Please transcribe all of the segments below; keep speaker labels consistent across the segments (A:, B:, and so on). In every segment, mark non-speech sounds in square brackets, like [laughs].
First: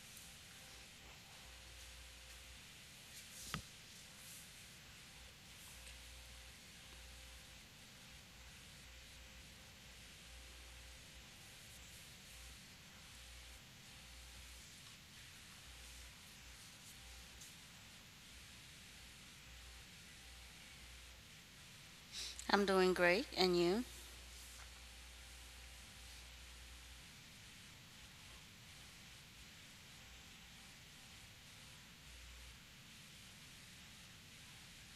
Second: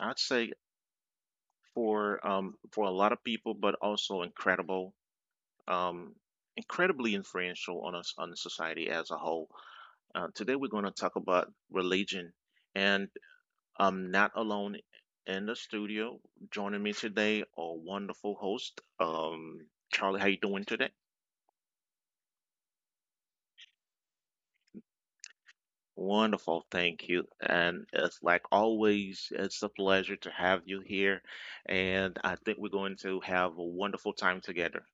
A: I'd say for a lot of people, but also um, incredibly influential on us on society as a whole. Today we're going to talk about religion, and I'm not alone in the studio. Joining me today, our wonderful host, Charlie. How you doing today?
B: I'm doing great, and you?
A: Wonderful, thank you. And it's like always, it's a pleasure to have you here. And I think we're going to have a wonderful time together.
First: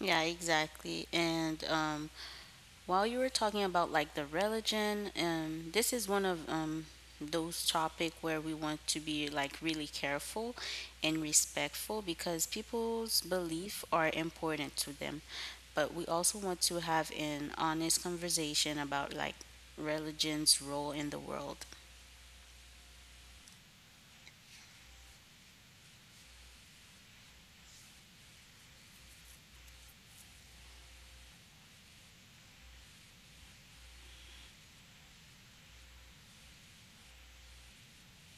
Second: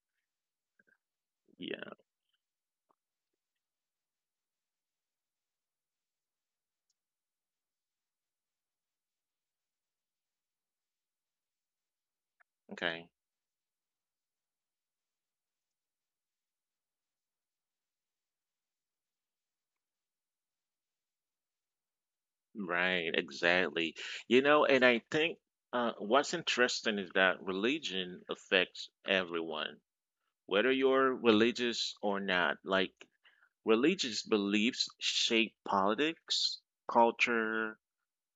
B: Yeah, exactly. And
A: Yeah,
B: while you were talking about the religion, this is one of those topic where we want to be really careful and respectful because
A: okay.
B: people's belief are important to them. But we also want to have an honest conversation about religion's role in the world.
A: Right, exactly. You know, and I think what's interesting is that religion affects everyone, whether you're religious or not. Like, religious beliefs shape politics, culture,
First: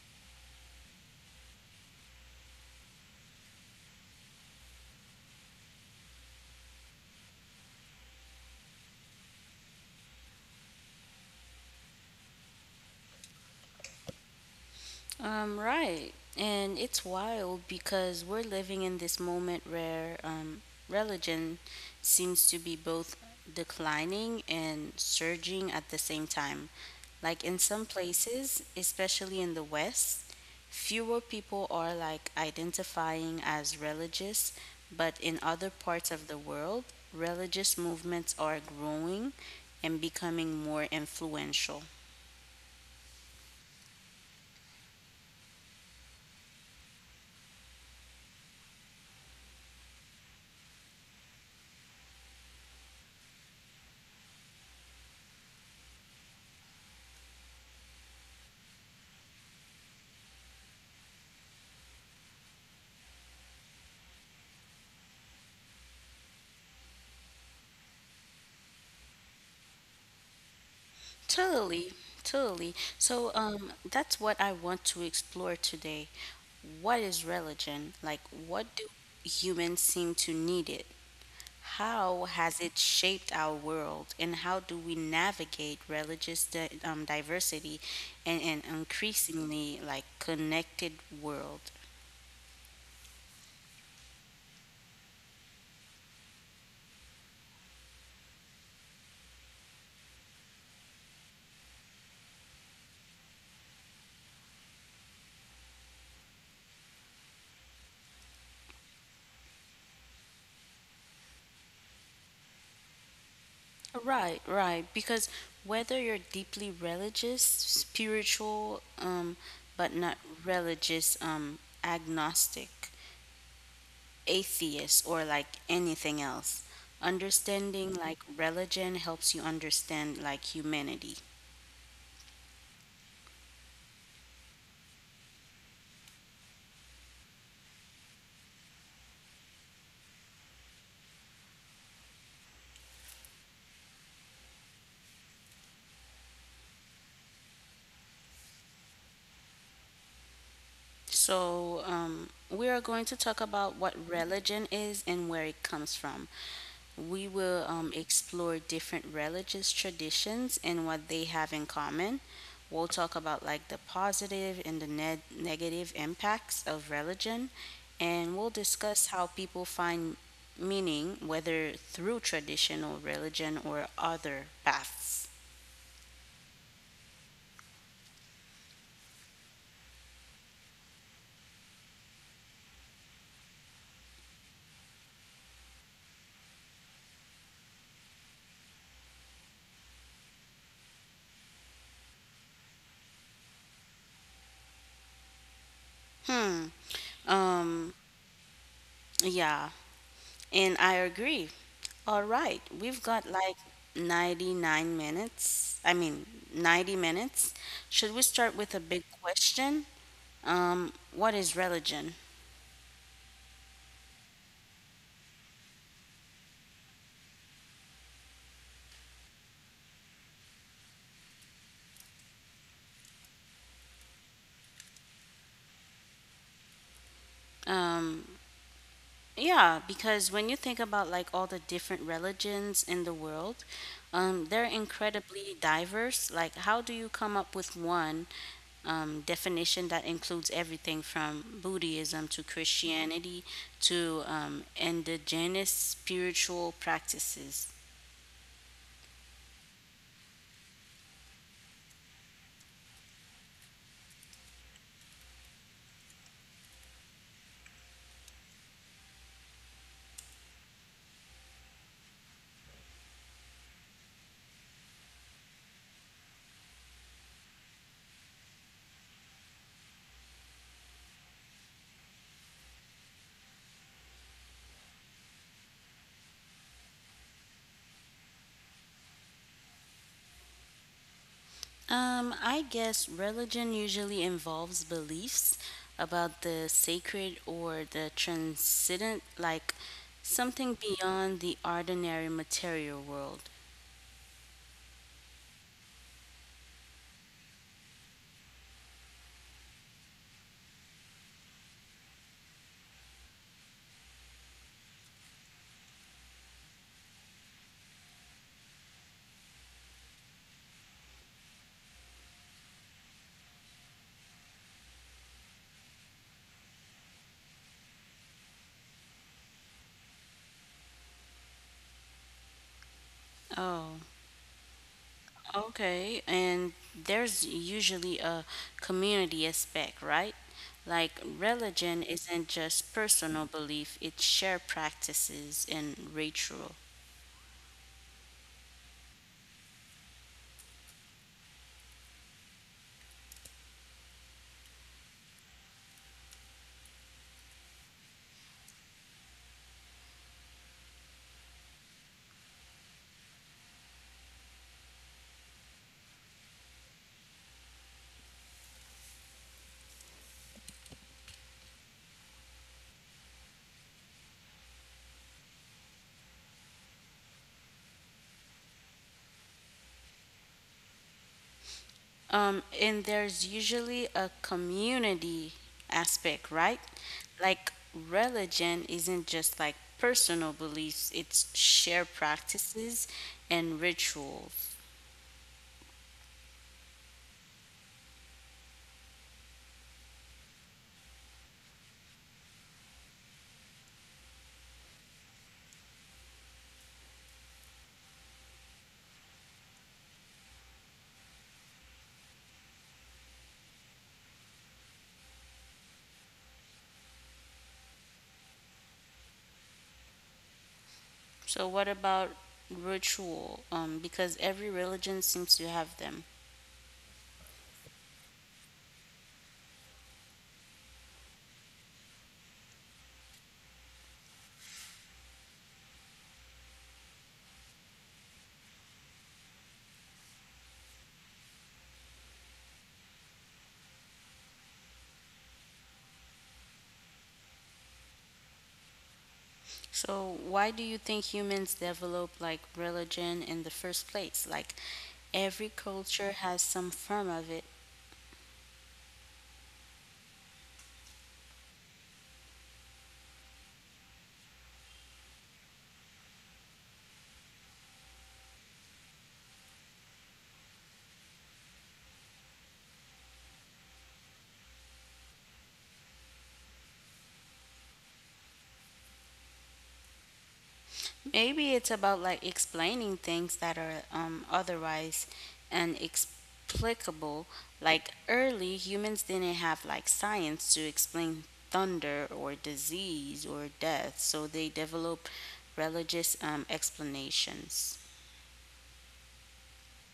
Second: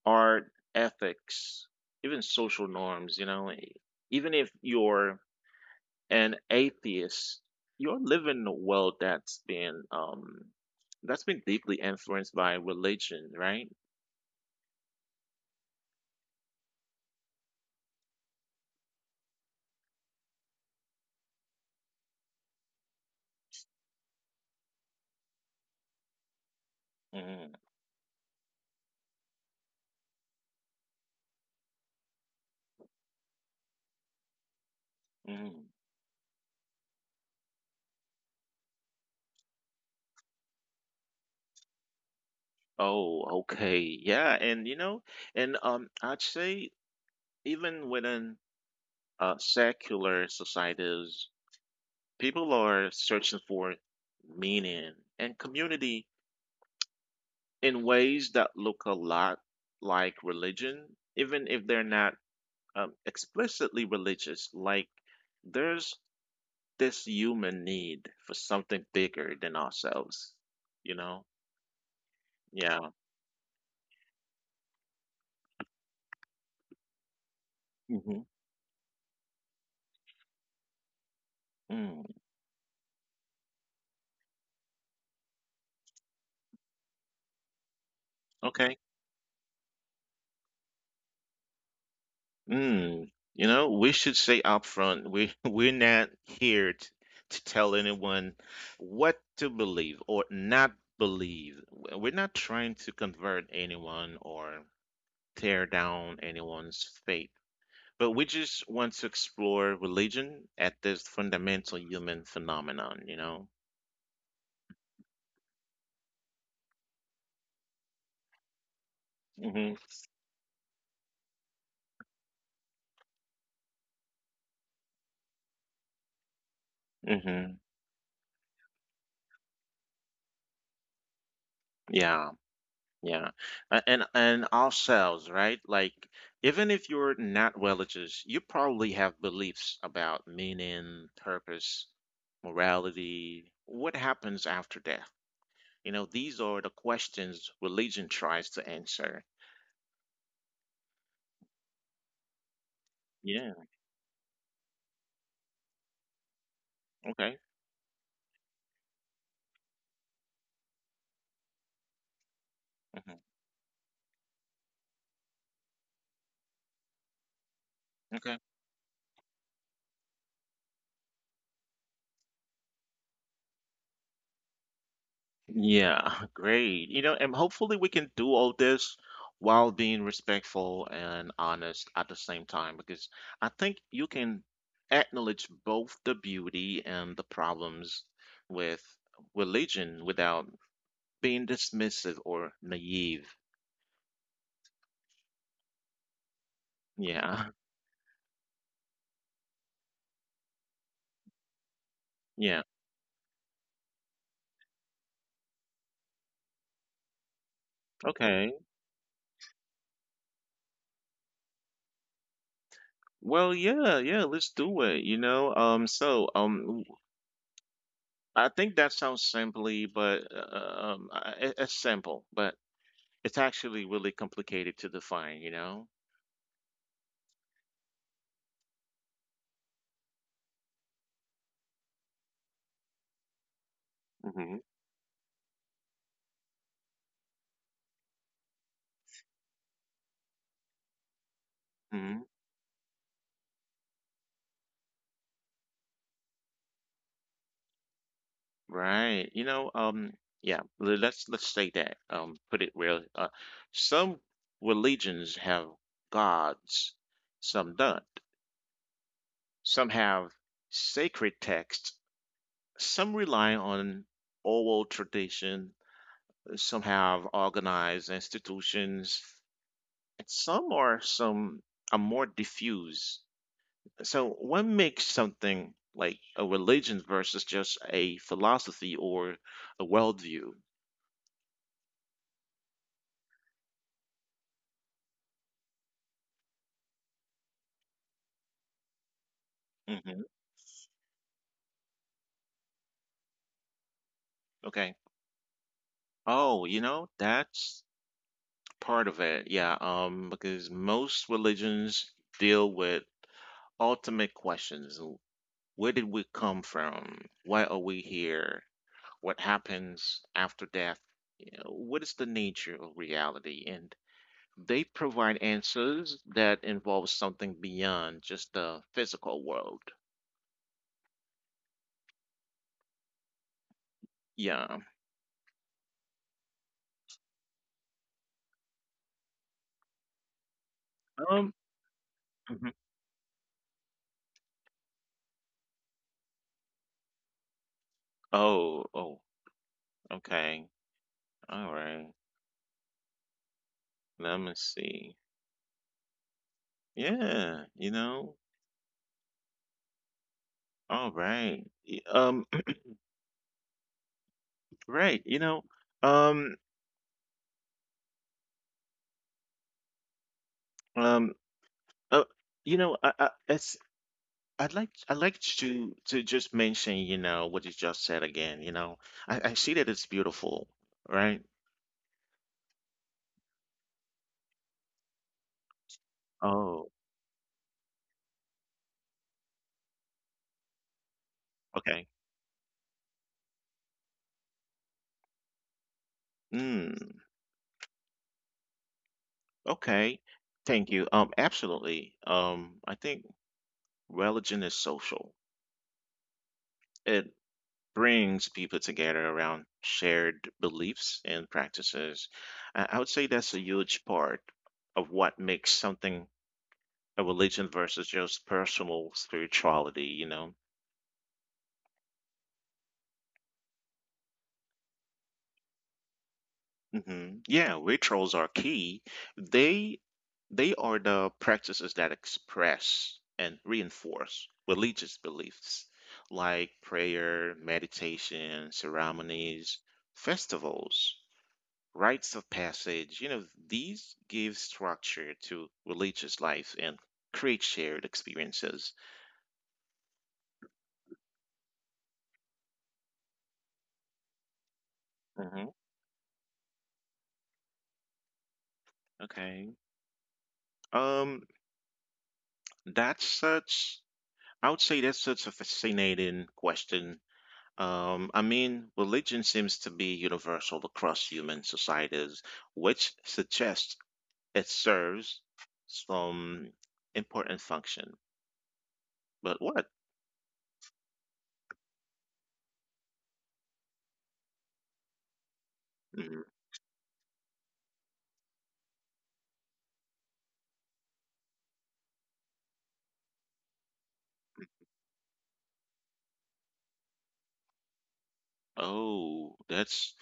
A: art, ethics, even social norms, even if you're an atheist, you're living in a world that's been deeply influenced by religion, right?
B: Right. And it's wild because we're living in this moment where religion seems to be both declining and surging at the same time. Like
A: Mm.
B: in some places, especially in the West, fewer people are identifying as religious, but in
A: Mm.
B: other parts of the world, religious movements are growing and becoming more influential.
A: Oh, okay. Yeah, and I'd say even within secular societies, people are searching for meaning and community in ways that look a lot like religion, even if they're not explicitly religious. Like, there's this human need for something bigger than ourselves, you know?
B: Totally, totally.
A: Yeah.
B: So, that's what I want to explore today. What is religion? Like,
A: Hmm.
B: what do humans seem to need it?
A: Mm,
B: How has it shaped our world? And how do we navigate religious di diversity in an
A: okay.
B: increasingly connected world?
A: Mm. You know, we should say up front, we [laughs] we're not here to tell anyone what to believe or not believe. We're not trying to convert anyone or tear down anyone's faith, but we just want to explore religion at this fundamental human phenomenon, you know?
B: Right, right. Because whether you're deeply religious, spiritual,
A: Hmm.
B: but not religious, agnostic, atheist or anything else.
A: Hmm.
B: Understanding religion helps you understand humanity.
A: Yeah, yeah. And ourselves, right? Like, even if you're not religious, you probably have beliefs about meaning, purpose, morality, what happens after death? You know, these are the questions religion tries to answer.
B: So, we are going to talk
A: Yeah,
B: about what religion is and where it comes from. We
A: okay.
B: will explore different religious traditions and what they have in common. We'll talk about the positive and the negative impacts of religion, and
A: Hmm.
B: we'll discuss how people find meaning, whether through traditional religion or other paths.
A: Yeah, [laughs] great. You know, and hopefully we can do all this while being respectful and honest at the same time, because I think you can acknowledge both the beauty and the problems with religion without being dismissive or naive.
B: Hmm.
A: Yeah.
B: Um. Yeah. And I agree. All right,
A: Yeah.
B: we've got like 99 minutes. I mean, 90 minutes. Should we start
A: Okay.
B: with a big question? What is religion?
A: Well, yeah, yeah, let's do it, you know. I think that sounds simply, but it's simple, but it's actually really complicated to define, you know?
B: Um, yeah, because when you think about all the different religions in the world, they're
A: Mhm.
B: incredibly diverse. Like, how do you come up with one definition that includes everything from
A: Mhm.
B: Buddhism to Christianity to indigenous spiritual practices?
A: Right. You know, yeah, let's say that, put it real. Some religions have gods, some don't. Some have sacred texts, some rely on oral tradition, some have organized institutions, and some are more diffuse. So what makes something like a religion versus just a philosophy or a worldview?
B: I guess religion usually involves beliefs about the sacred or the transcendent,
A: Hmm.
B: like something beyond the ordinary material world.
A: Okay. Oh, you know, that's part of it. Yeah. Because most religions deal with ultimate questions. Where did we come from? Why are we here? What happens after death? You know, what is the nature of reality? And they provide answers that involve something beyond just the physical world.
B: Oh,
A: Yeah.
B: okay. And there's usually a community aspect, right? Like
A: Um.
B: religion isn't
A: Mhm.
B: just personal belief, it's shared practices and ritual.
A: Oh. Oh. Okay. All right. Let me see. Yeah. You know. All right. [clears throat] Right. You know. Um. Um. Uh, you know. I. I it's. I'd like. I'd like to just mention. You know what you just said again. You know. I see that it's beautiful. Right.
B: And there's usually a community aspect, right?
A: Oh.
B: Like religion isn't just personal beliefs, it's shared
A: Okay.
B: practices and rituals.
A: Mm. Okay. Thank you. Absolutely. I think religion is social. It. Brings people together around shared beliefs and practices. I would say that's a huge part of what makes something a religion versus just personal spirituality, you know?
B: So what about ritual? Because every religion seems to have them.
A: Hmm. Yeah, rituals are key. They they are the practices that express and reinforce religious beliefs like prayer, meditation, ceremonies, festivals, rites of passage, you know, these give structure to religious life and create shared experiences.
B: So why do you think humans develop religion in the first place? Like
A: Hmm.
B: every culture has some form of it.
A: Okay. Um, that's such, I would say that's such a fascinating question. I mean, religion seems to be universal across human societies, which suggests it serves some important function. But what?
B: Maybe it's about explaining things that are otherwise
A: Mhm.
B: inexplicable. Like early humans didn't have science to explain thunder or disease or death, so they developed religious explanations.
A: Oh, that's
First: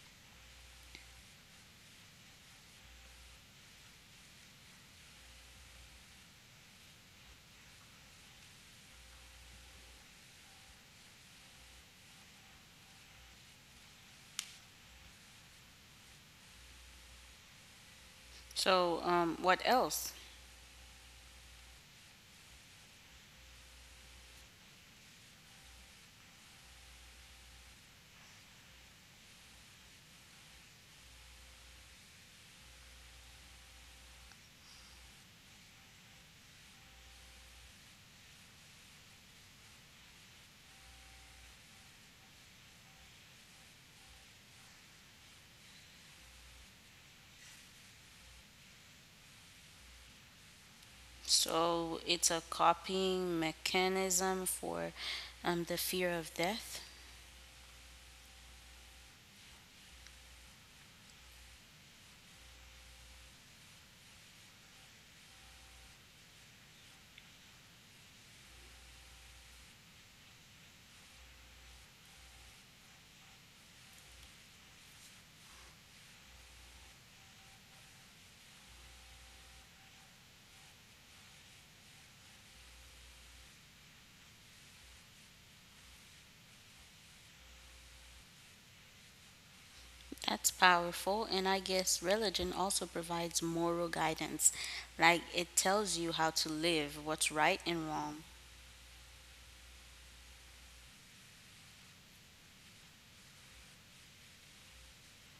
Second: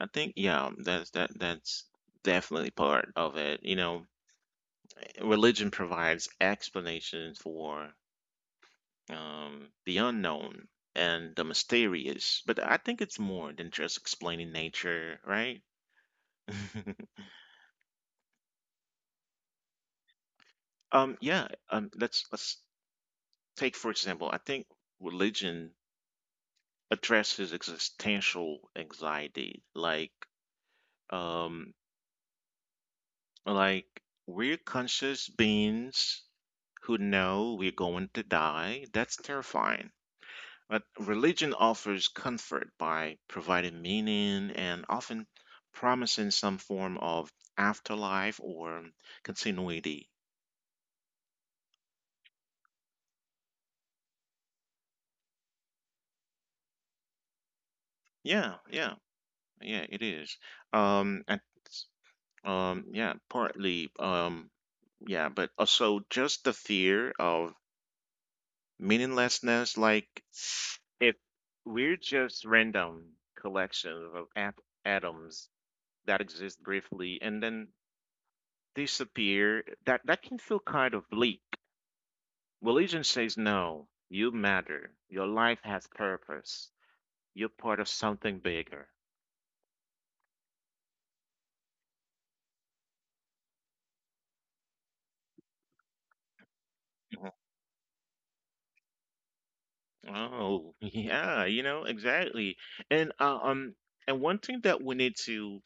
A: I think yeah, that's definitely part of it. You know, religion provides explanations for the unknown and the mysterious, but I think it's more than just explaining nature, right? [laughs]
B: So, what else?
A: Yeah. Let's take for example. I think religion addresses existential anxiety, um Like, we're conscious beings who know we're going to die. That's terrifying. But religion offers comfort by providing meaning and often promising some form of afterlife or continuity.
B: So, it's a copying mechanism for the fear of death.
A: Yeah, yeah, yeah, it is. And, yeah, partly, yeah, but also just the fear of meaninglessness, like if we're just random collection of atoms that exist briefly and then disappear, that can feel kind of bleak. Religion says no, you matter. Your life has purpose. You're part of something bigger.
B: That's powerful. And I guess religion also provides moral guidance. Like it tells you how to live, what's right and wrong.
A: Oh, [laughs] yeah, you know, exactly. And uh, um and one thing that we need to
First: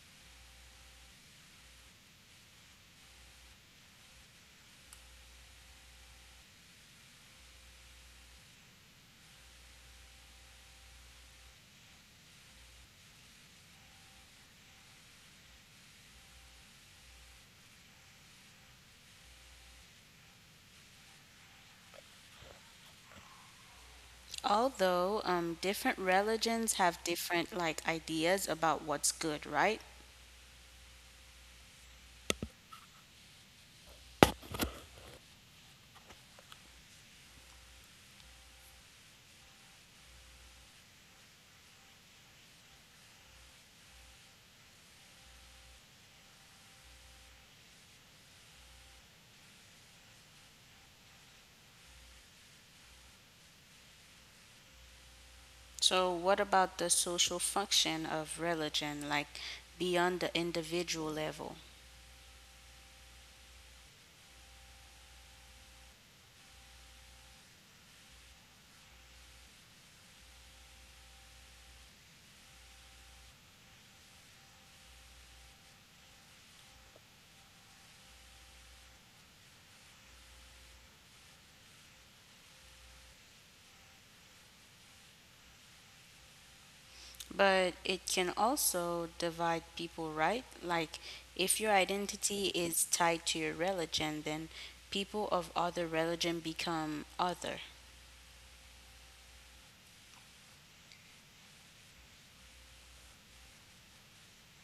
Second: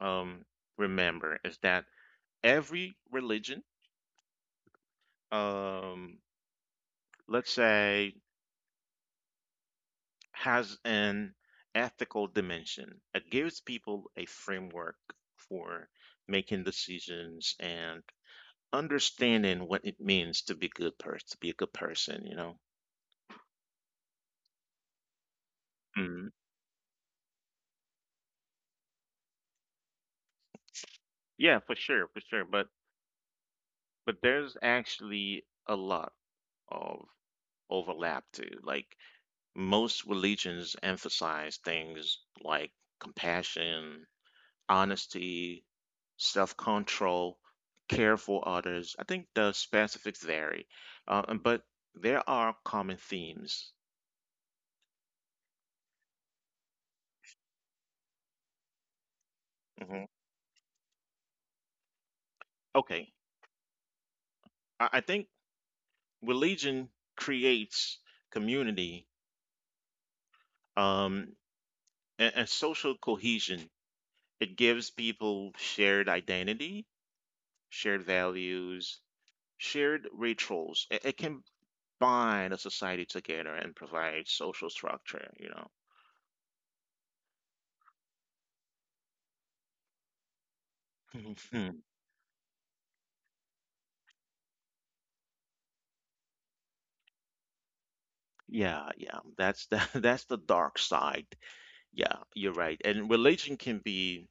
A: um remember is that every religion um let's say, has an ethical dimension. It gives people a framework for making decisions and understanding what it means to be a good person, you know?
B: Although different
A: Mhm.
B: religions have different ideas about what's good, right?
A: Yeah, for sure, for sure. But there's actually a lot of overlap too. Like, most religions emphasize things like compassion, honesty, self control, care for others. I think the specifics vary, but there are common themes.
B: So what about the social function of religion, like beyond the
A: Mhm.
B: individual level?
A: Okay, I think religion creates community um, and social cohesion. It gives people shared identity, shared values, shared rituals. It can bind a society together and provide social structure. You know.
B: But it can also divide people, right? Like, if your
A: [laughs]
B: identity is tied to your religion, then people of other religion become other.
A: Yeah, yeah. That's the [laughs] that's the dark side. Yeah, you're right. And religion can be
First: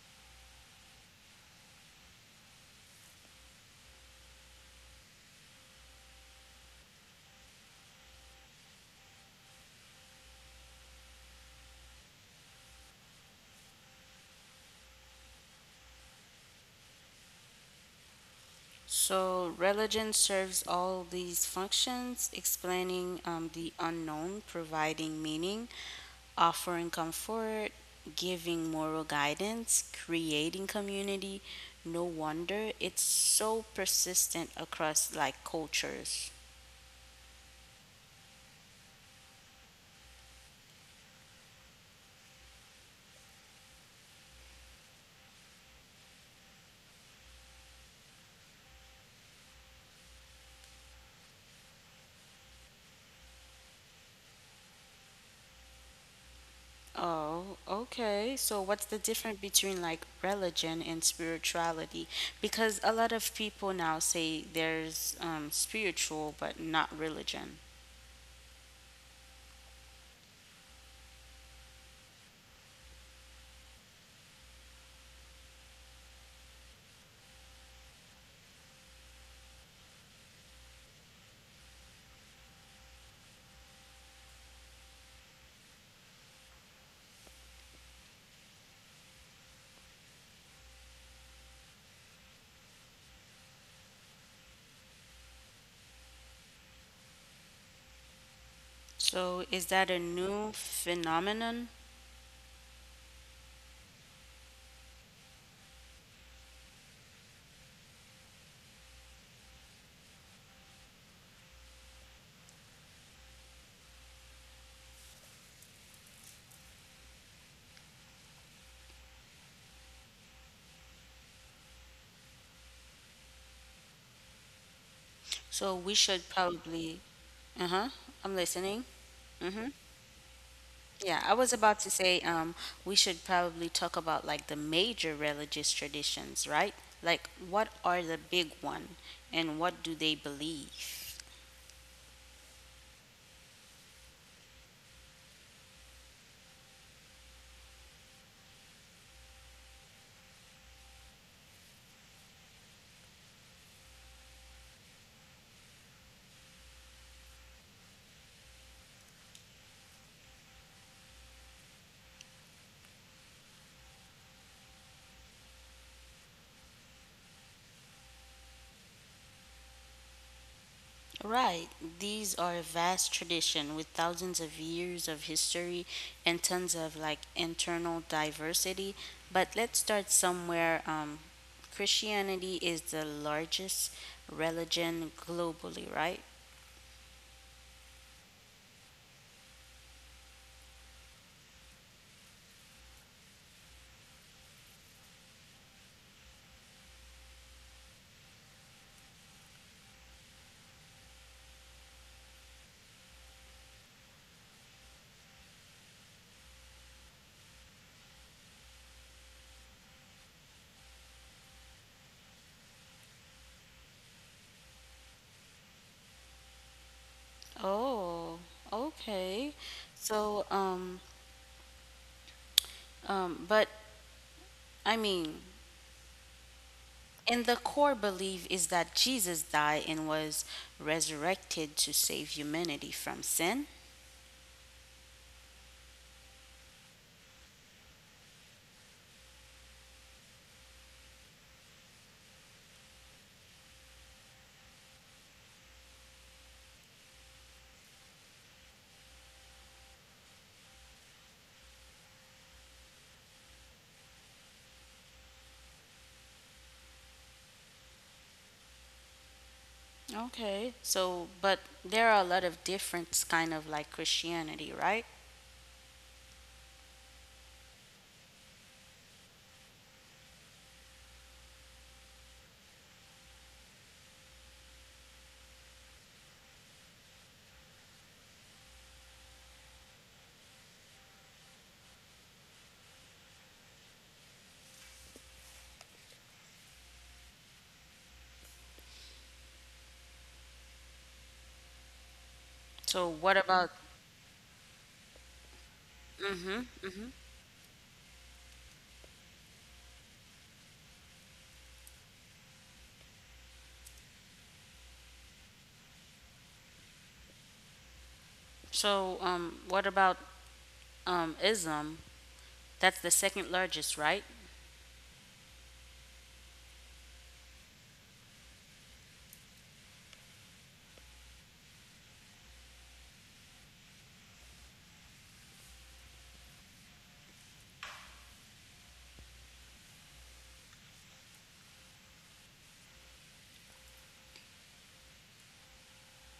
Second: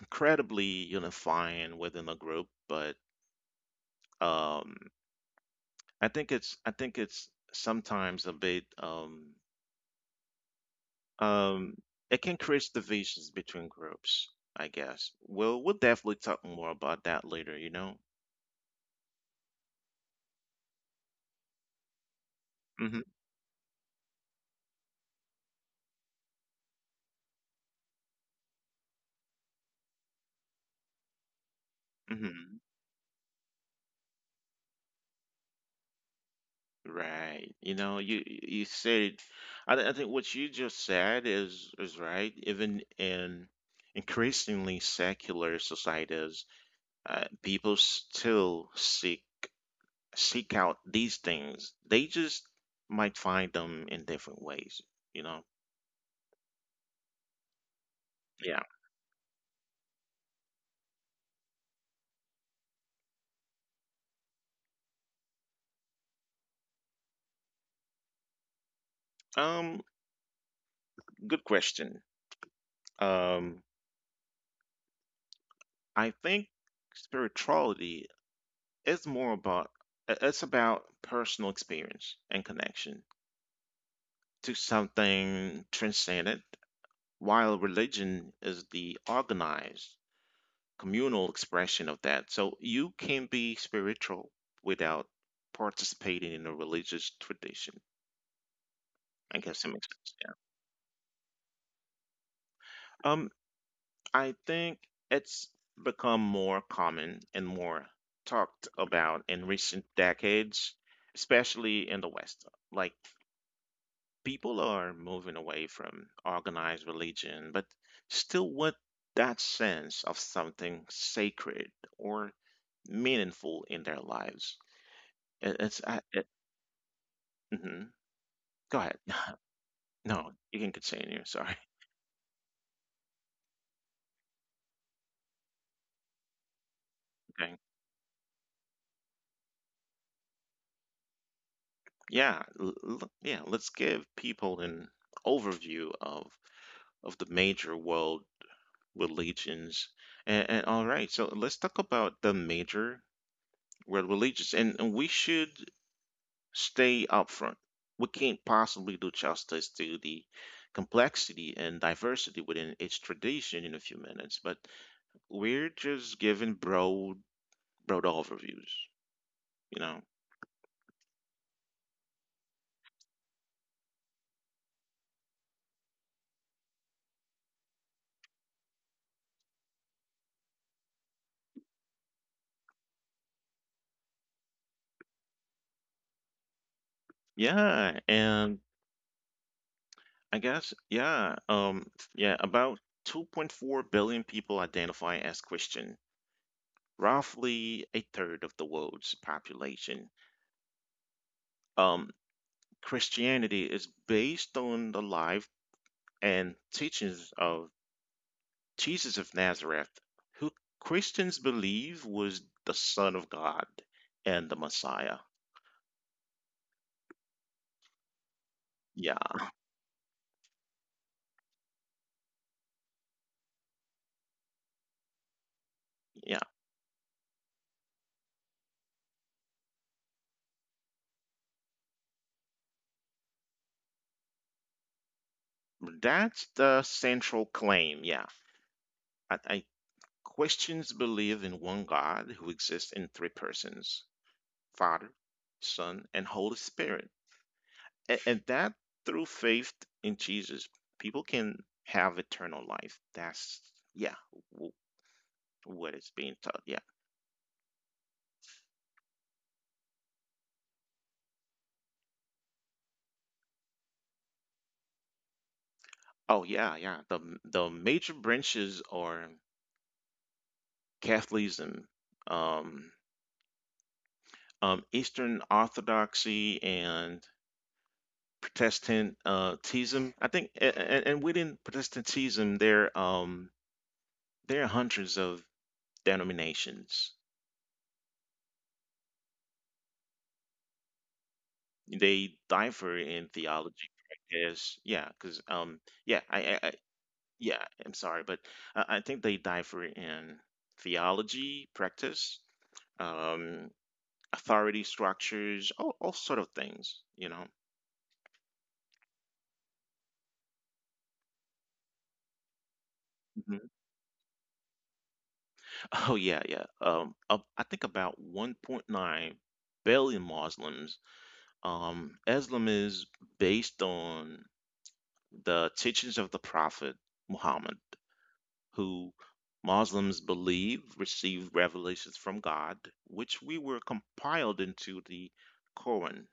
A: incredibly unifying within a group, but um, I think it's sometimes a bit um, it can create divisions between groups, I guess. We'll definitely talk more about that later, you know?
B: So, religion serves all these functions,
A: Hmm.
B: explaining the unknown, providing meaning, offering comfort, giving moral guidance, creating community. No
A: Hmm.
B: wonder it's so persistent across cultures.
A: Right. You know, you said I think what you just said is right, even in increasingly secular societies, people still seek out these things. They just might find them in different ways, you know.
B: Oh, okay.
A: Yeah.
B: So what's the difference between religion and spirituality? Because a lot of people now say there's spiritual but not religion.
A: Um Good question. Um I think spirituality is more about it's about personal experience and connection to something transcendent, while religion is the organized communal expression of that. So you can be spiritual without participating in a religious tradition. I
B: So
A: guess
B: is
A: that makes
B: that a
A: sense.
B: new phenomenon?
A: Yeah. I think it's become more common and more talked about in recent decades, especially in the West. Like, people are moving away from organized religion, but still with that sense of something sacred or meaningful in their lives. It- It's
B: So
A: I-
B: we should probably,
A: Mhm.
B: uh-huh, I'm
A: Go ahead.
B: listening.
A: [sighs]
B: Mm-hmm.
A: No, you can continue.
B: Yeah,
A: Sorry.
B: I was
A: [laughs]
B: about to say we should probably talk about the major religious traditions, right? Like
A: Okay.
B: what are the big one and what do they believe?
A: Yeah. Yeah. Let's give people an overview of the major world religions. And all right. So let's talk about the major world religions, and, we should stay upfront. We can't possibly do justice to the complexity and diversity within each tradition in a few minutes, but we're just giving broad overviews. You know.
B: Right, these are a vast tradition with thousands of years of history and tons of internal diversity. But let's start somewhere. Christianity is the largest religion globally, right?
A: Yeah, and I guess, yeah. Yeah, about 2.4 billion people identify as Christian, roughly a third of the world's population. Um, Christianity is based on the life and teachings of Jesus of Nazareth, who Christians believe was the Son of God and the Messiah.
B: Oh,
A: Yeah,
B: okay. So, um, um, but I mean,
A: yeah.
B: and the core belief is that Jesus died and was resurrected to save humanity from sin.
A: That's the central claim. Yeah. I Christians believe in one God who exists in three persons: Father, Son, and Holy Spirit. And that through faith in Jesus, people can have eternal life. That's, yeah, w- what is being taught. Yeah.
B: Okay. So, but there are a lot of different kind of Christianity, right?
A: Oh, yeah, yeah. The major branches are Catholicism, um, Eastern Orthodoxy, and Protestantism. I think, and, within Protestantism, there are hundreds of denominations. They differ
B: So
A: in
B: what about
A: theology practice. Yeah, because yeah,
B: mm-hmm,
A: I
B: mm-hmm.
A: yeah, I'm sorry, but I think they differ in theology practice, um, authority structures, all sort of things. You know.
B: So what about ism? That's the second
A: Mhm. [laughs]
B: largest, right?
A: Oh yeah, yeah. I think about 1.9 billion Muslims. Islam is based on the teachings of the Prophet Muhammad, who Muslims believe received revelations from God, which we were compiled into the Quran.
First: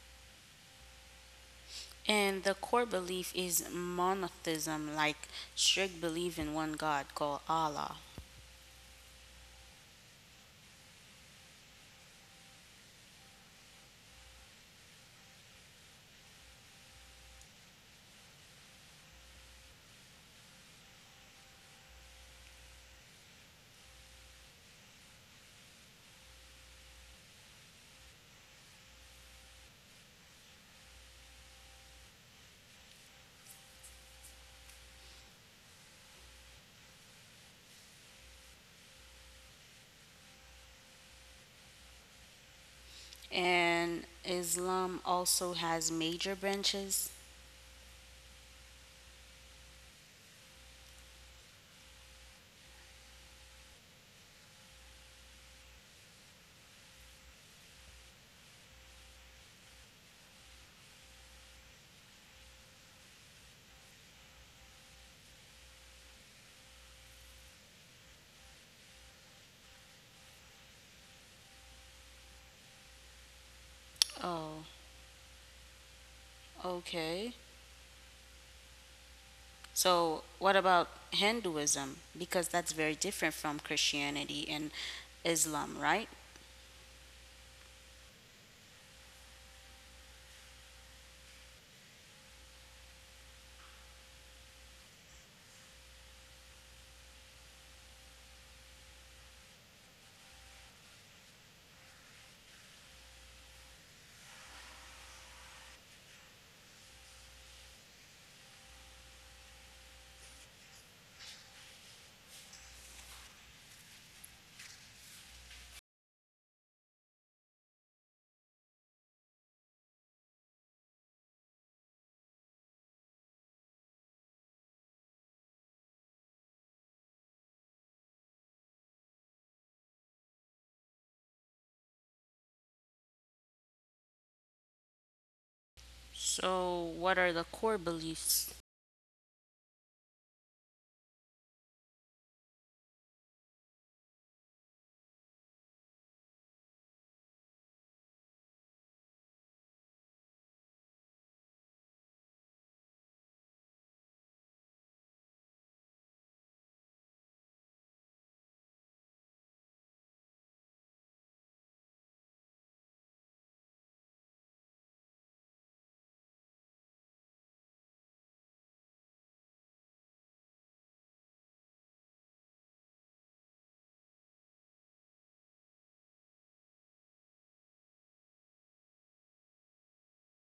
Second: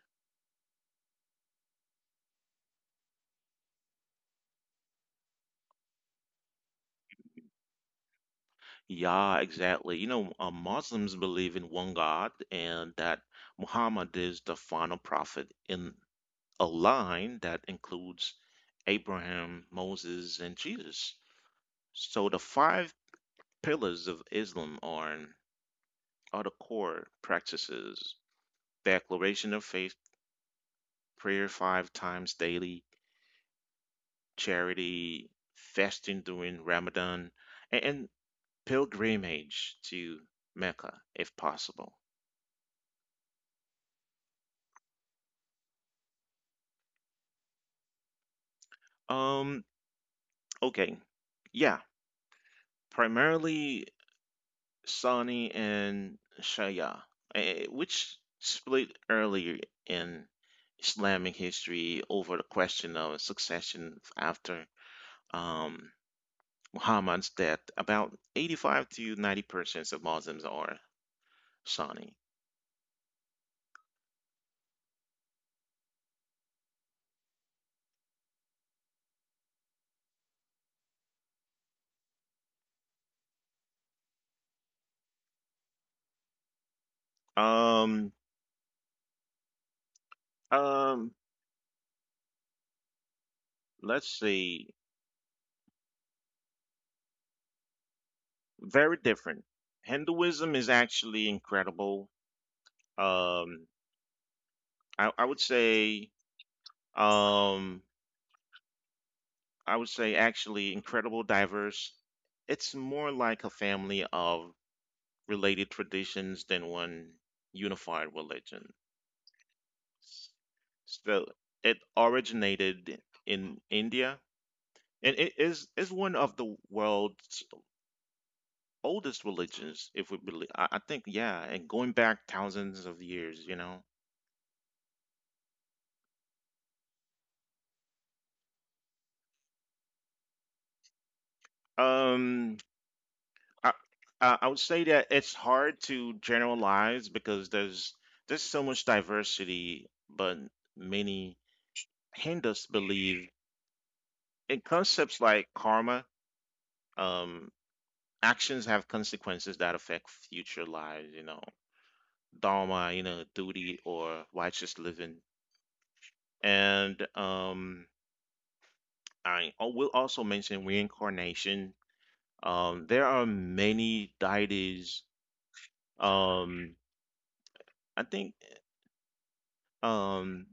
B: And the core belief is monotheism, like strict belief in one God called Allah.
A: Yeah, exactly. You know, Muslims believe in one God and that Muhammad is the final prophet in a line that includes Abraham, Moses, and Jesus. So the five pillars of Islam are the core practices: declaration of faith, prayer five times daily, charity, fasting during Ramadan, and, pilgrimage to Mecca if possible.
B: And Islam also has major branches.
A: Um, okay, yeah, primarily Sani and Shaya, which split earlier in Islamic history over the question of succession after um, Muhammad's death. About 85 to 90% of Muslims are Sunni.
B: Oh, okay. So, what about Hinduism? Because that's very different from Christianity and Islam, right?
A: Um, um, let's see, very different. Hinduism is actually incredible. Um, I, I would say, um, I would say actually incredible, diverse. It's more like a family of related traditions than one unified religion. So it originated in India, and it is one of the world's oldest religions, if we believe. I think, yeah, and going back thousands of years.
B: So, what are the core beliefs?
A: Um, I, I would say that it's hard to generalize because there's so much diversity, but many Hindus believe in concepts like karma. Um, Actions have consequences that affect future lives. Dharma, duty or righteous living, and I will also mention reincarnation. There are many deities. Um, I think um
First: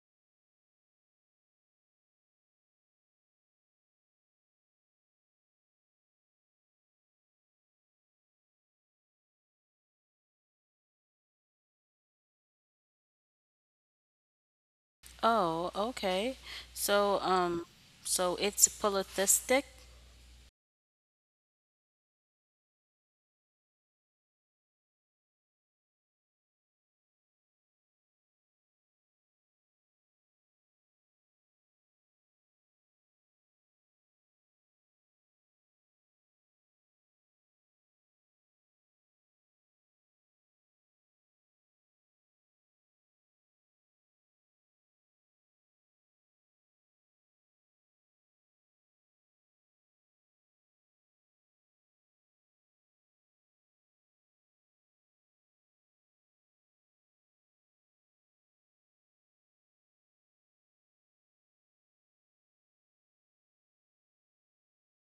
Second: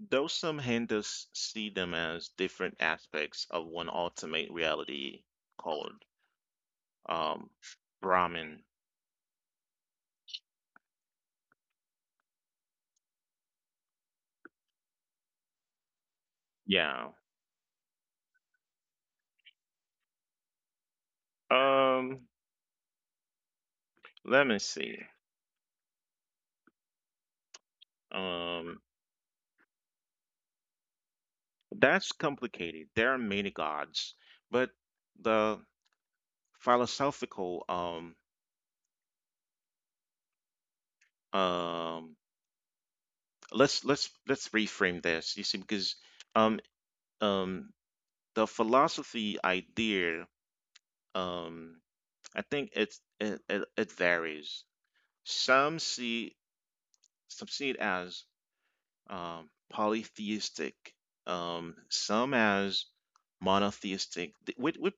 A: Though some Hindus see them as different aspects of one ultimate reality called um, Brahman.
B: Oh, okay.
A: Yeah.
B: So, so it's polytheistic.
A: Um, Let me see. Um, that's complicated. There are many gods, but the philosophical um let's reframe this. You see, because um um the philosophy idea um I think it varies. Some see some see it as polytheistic, some as monotheistic, with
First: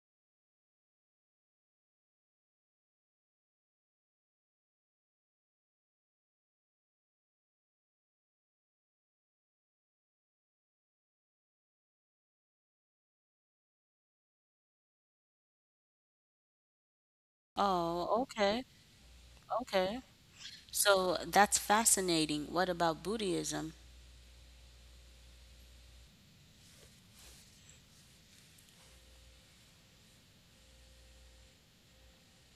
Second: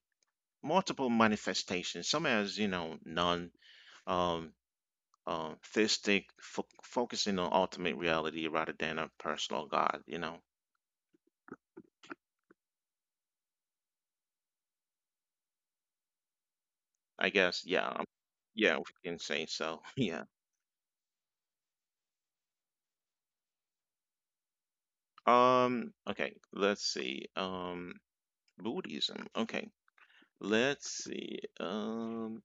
A: multiple manifestations. Some as non um, theistic, focusing on ultimate reality rather than a personal God. I guess, yeah,
B: Oh, okay,
A: yeah, we can say so.
B: okay.
A: [laughs] Yeah.
B: So that's fascinating. What about Buddhism?
A: Okay. Let's see. Buddhism. Okay. Let's see.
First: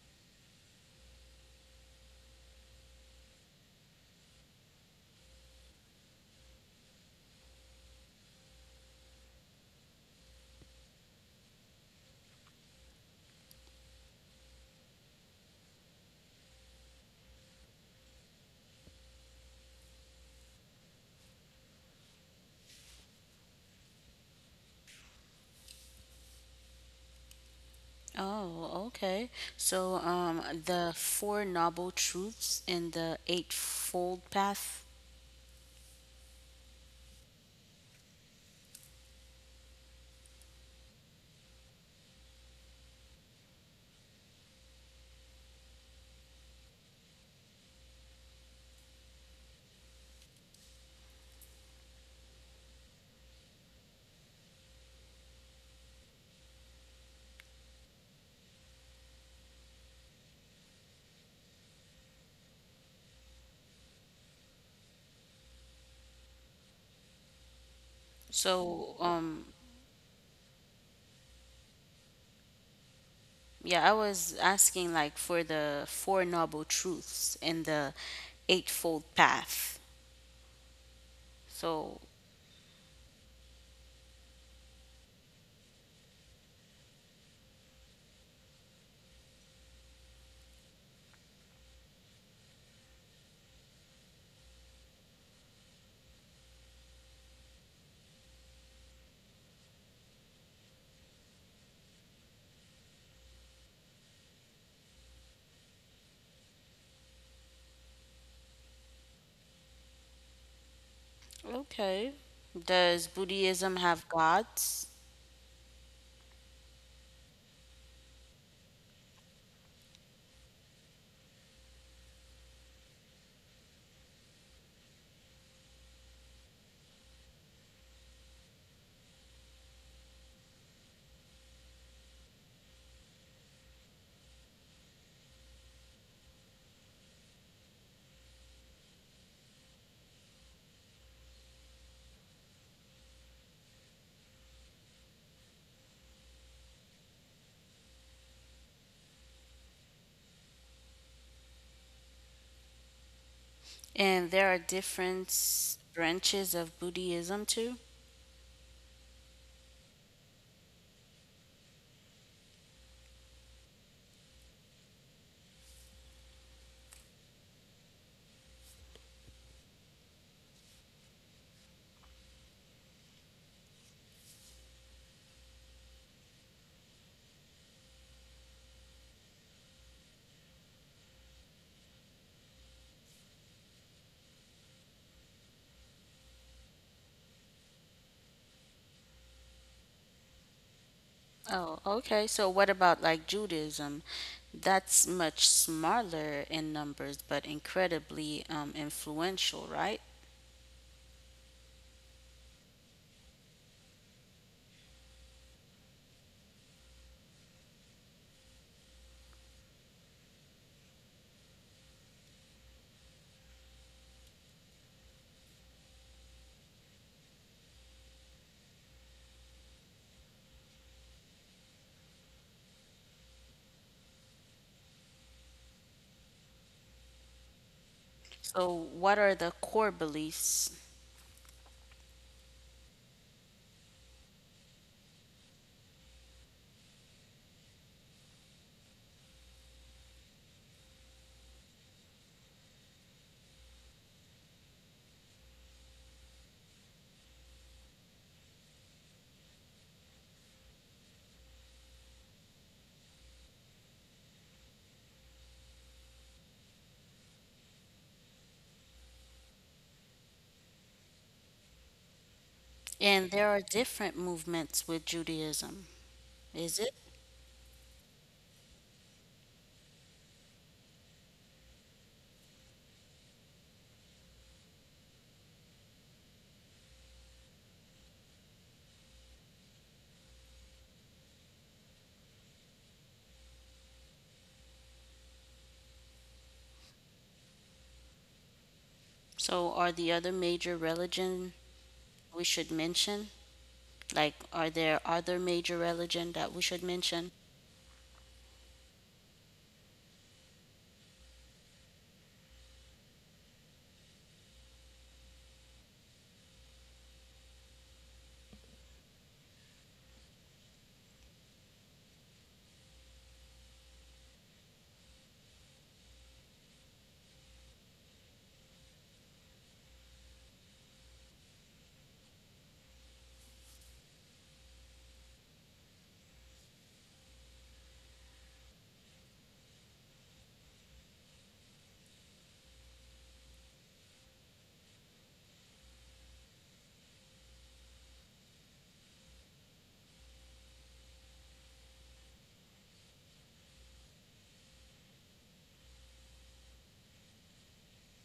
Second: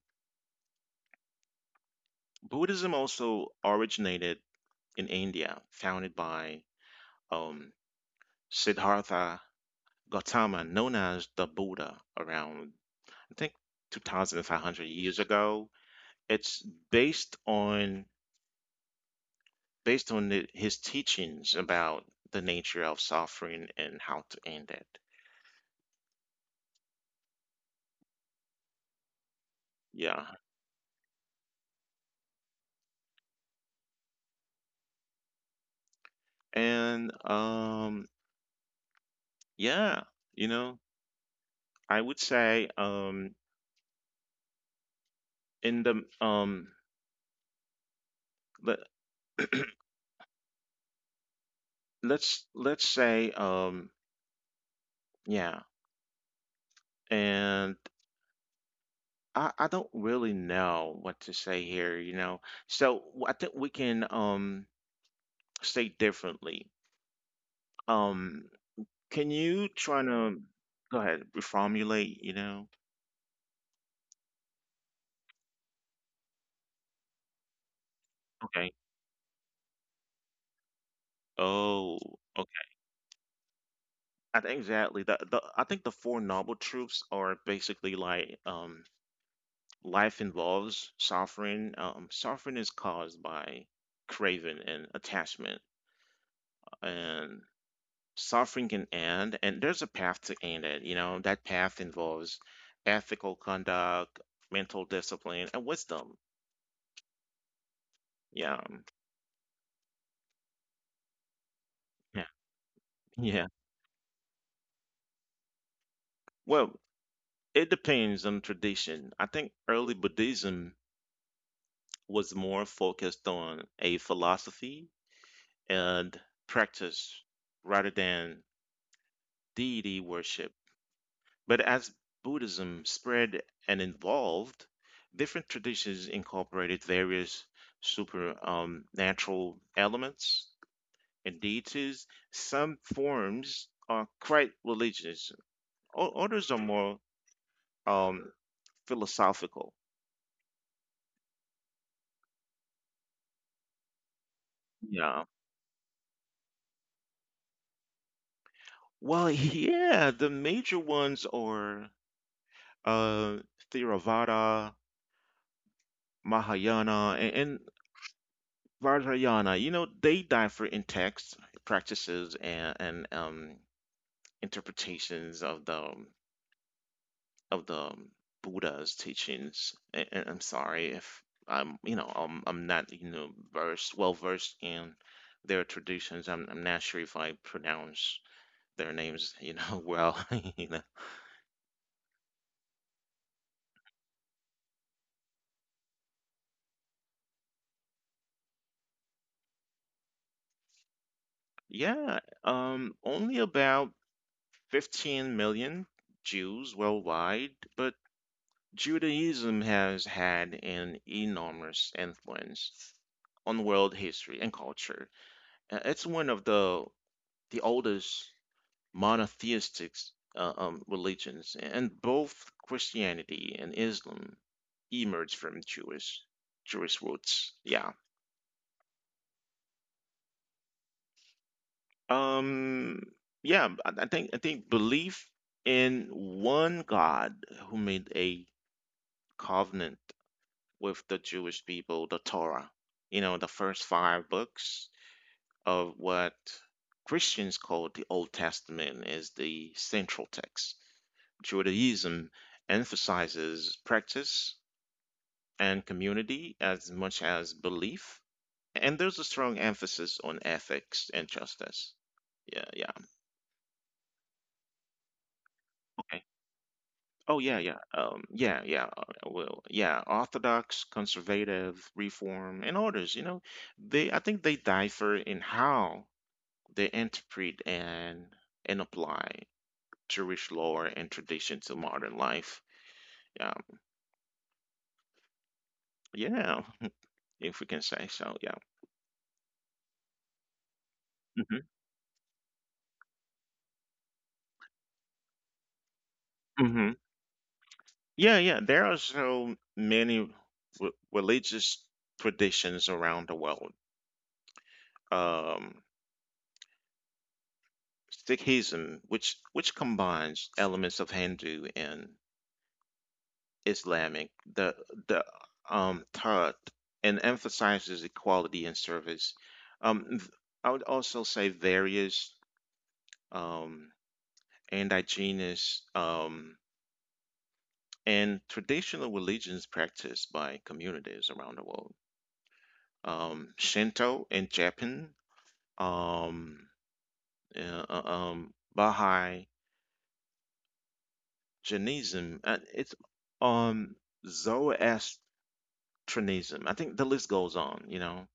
A: Buddhism also originated in India, founded by um, Siddhartha Gautama, known as the Buddha, around I think 2,500 years ago. It's based on based on his teachings about the nature of suffering and how to end it.
B: Oh, okay. So,
A: Yeah,
B: the Four Noble Truths and the Eightfold Path.
A: and yeah, you know, I would say, in the let, let's say yeah, and I don't really know what to say here. So I think we can say differently. Um,
B: So,
A: can you
B: um,
A: try to go ahead reformulate,
B: Yeah, I was asking for the four noble truths and the
A: Okay.
B: eightfold path.
A: Oh,
B: So,
A: okay. I think exactly. The I think the four noble truths are basically like, life involves suffering. Suffering is caused by craving and attachment, and suffering can end, and there's a path to end it. That path involves ethical conduct, mental discipline, and wisdom. Yeah, yeah,
B: Okay. Does
A: yeah.
B: Buddhism have gods?
A: Well, it depends on tradition. I think early Buddhism was more focused on a philosophy and practice rather than deity worship. But as Buddhism spread and evolved, different traditions incorporated various super natural elements and deities. Some forms are quite religious, others are more um, philosophical.
B: And there are
A: Yeah.
B: different branches of Buddhism too?
A: Well, yeah, the major ones are uh, Theravada, Mahayana, and Vajrayana. They differ in texts, practices, and interpretations of the Buddha's teachings. And I'm sorry if I'm not you know versed well versed in their traditions. I'm not sure if I pronounce their names, [laughs] well. [laughs] You know.
B: Oh, okay. So what about Judaism? That's much smaller in numbers, but incredibly influential, right?
A: Yeah, only about 15 million Jews worldwide, but Judaism has had an enormous influence on world history and culture. It's one of the oldest monotheistic religions, and both Christianity and Islam emerged from Jewish roots. Yeah.
B: So what are the core beliefs?
A: Um. Yeah. I think belief in one God who made a covenant with the Jewish people, the Torah. The first five books of what Christians call the Old Testament as the central text. Judaism emphasizes practice and community as much as belief, and there's a strong emphasis on ethics and justice. Yeah, yeah,
B: And there are different movements with
A: okay.
B: Judaism.
A: Oh,
B: Is
A: yeah,
B: it?
A: yeah, yeah, yeah. Well, yeah, Orthodox, conservative, Reform, and others. They I think they differ in how they interpret and apply Jewish lore and tradition to modern life. Yeah, yeah, if we can say so. Yeah.
B: So are the other major religion
A: Hmm.
B: we should mention? Like, are there other major religion that we should
A: Hmm.
B: mention?
A: Yeah, yeah. There are so many religious traditions around the world. Um, Sikhism, which combines elements of Hindu and Islamic, the Tara and emphasizes equality and service. Um, th- I would also say various, um, indigenous and traditional religions practiced by communities around the world. Shinto in Japan, um, Baha'i, Jainism, it's um, Zoroastrianism. I think the list goes on.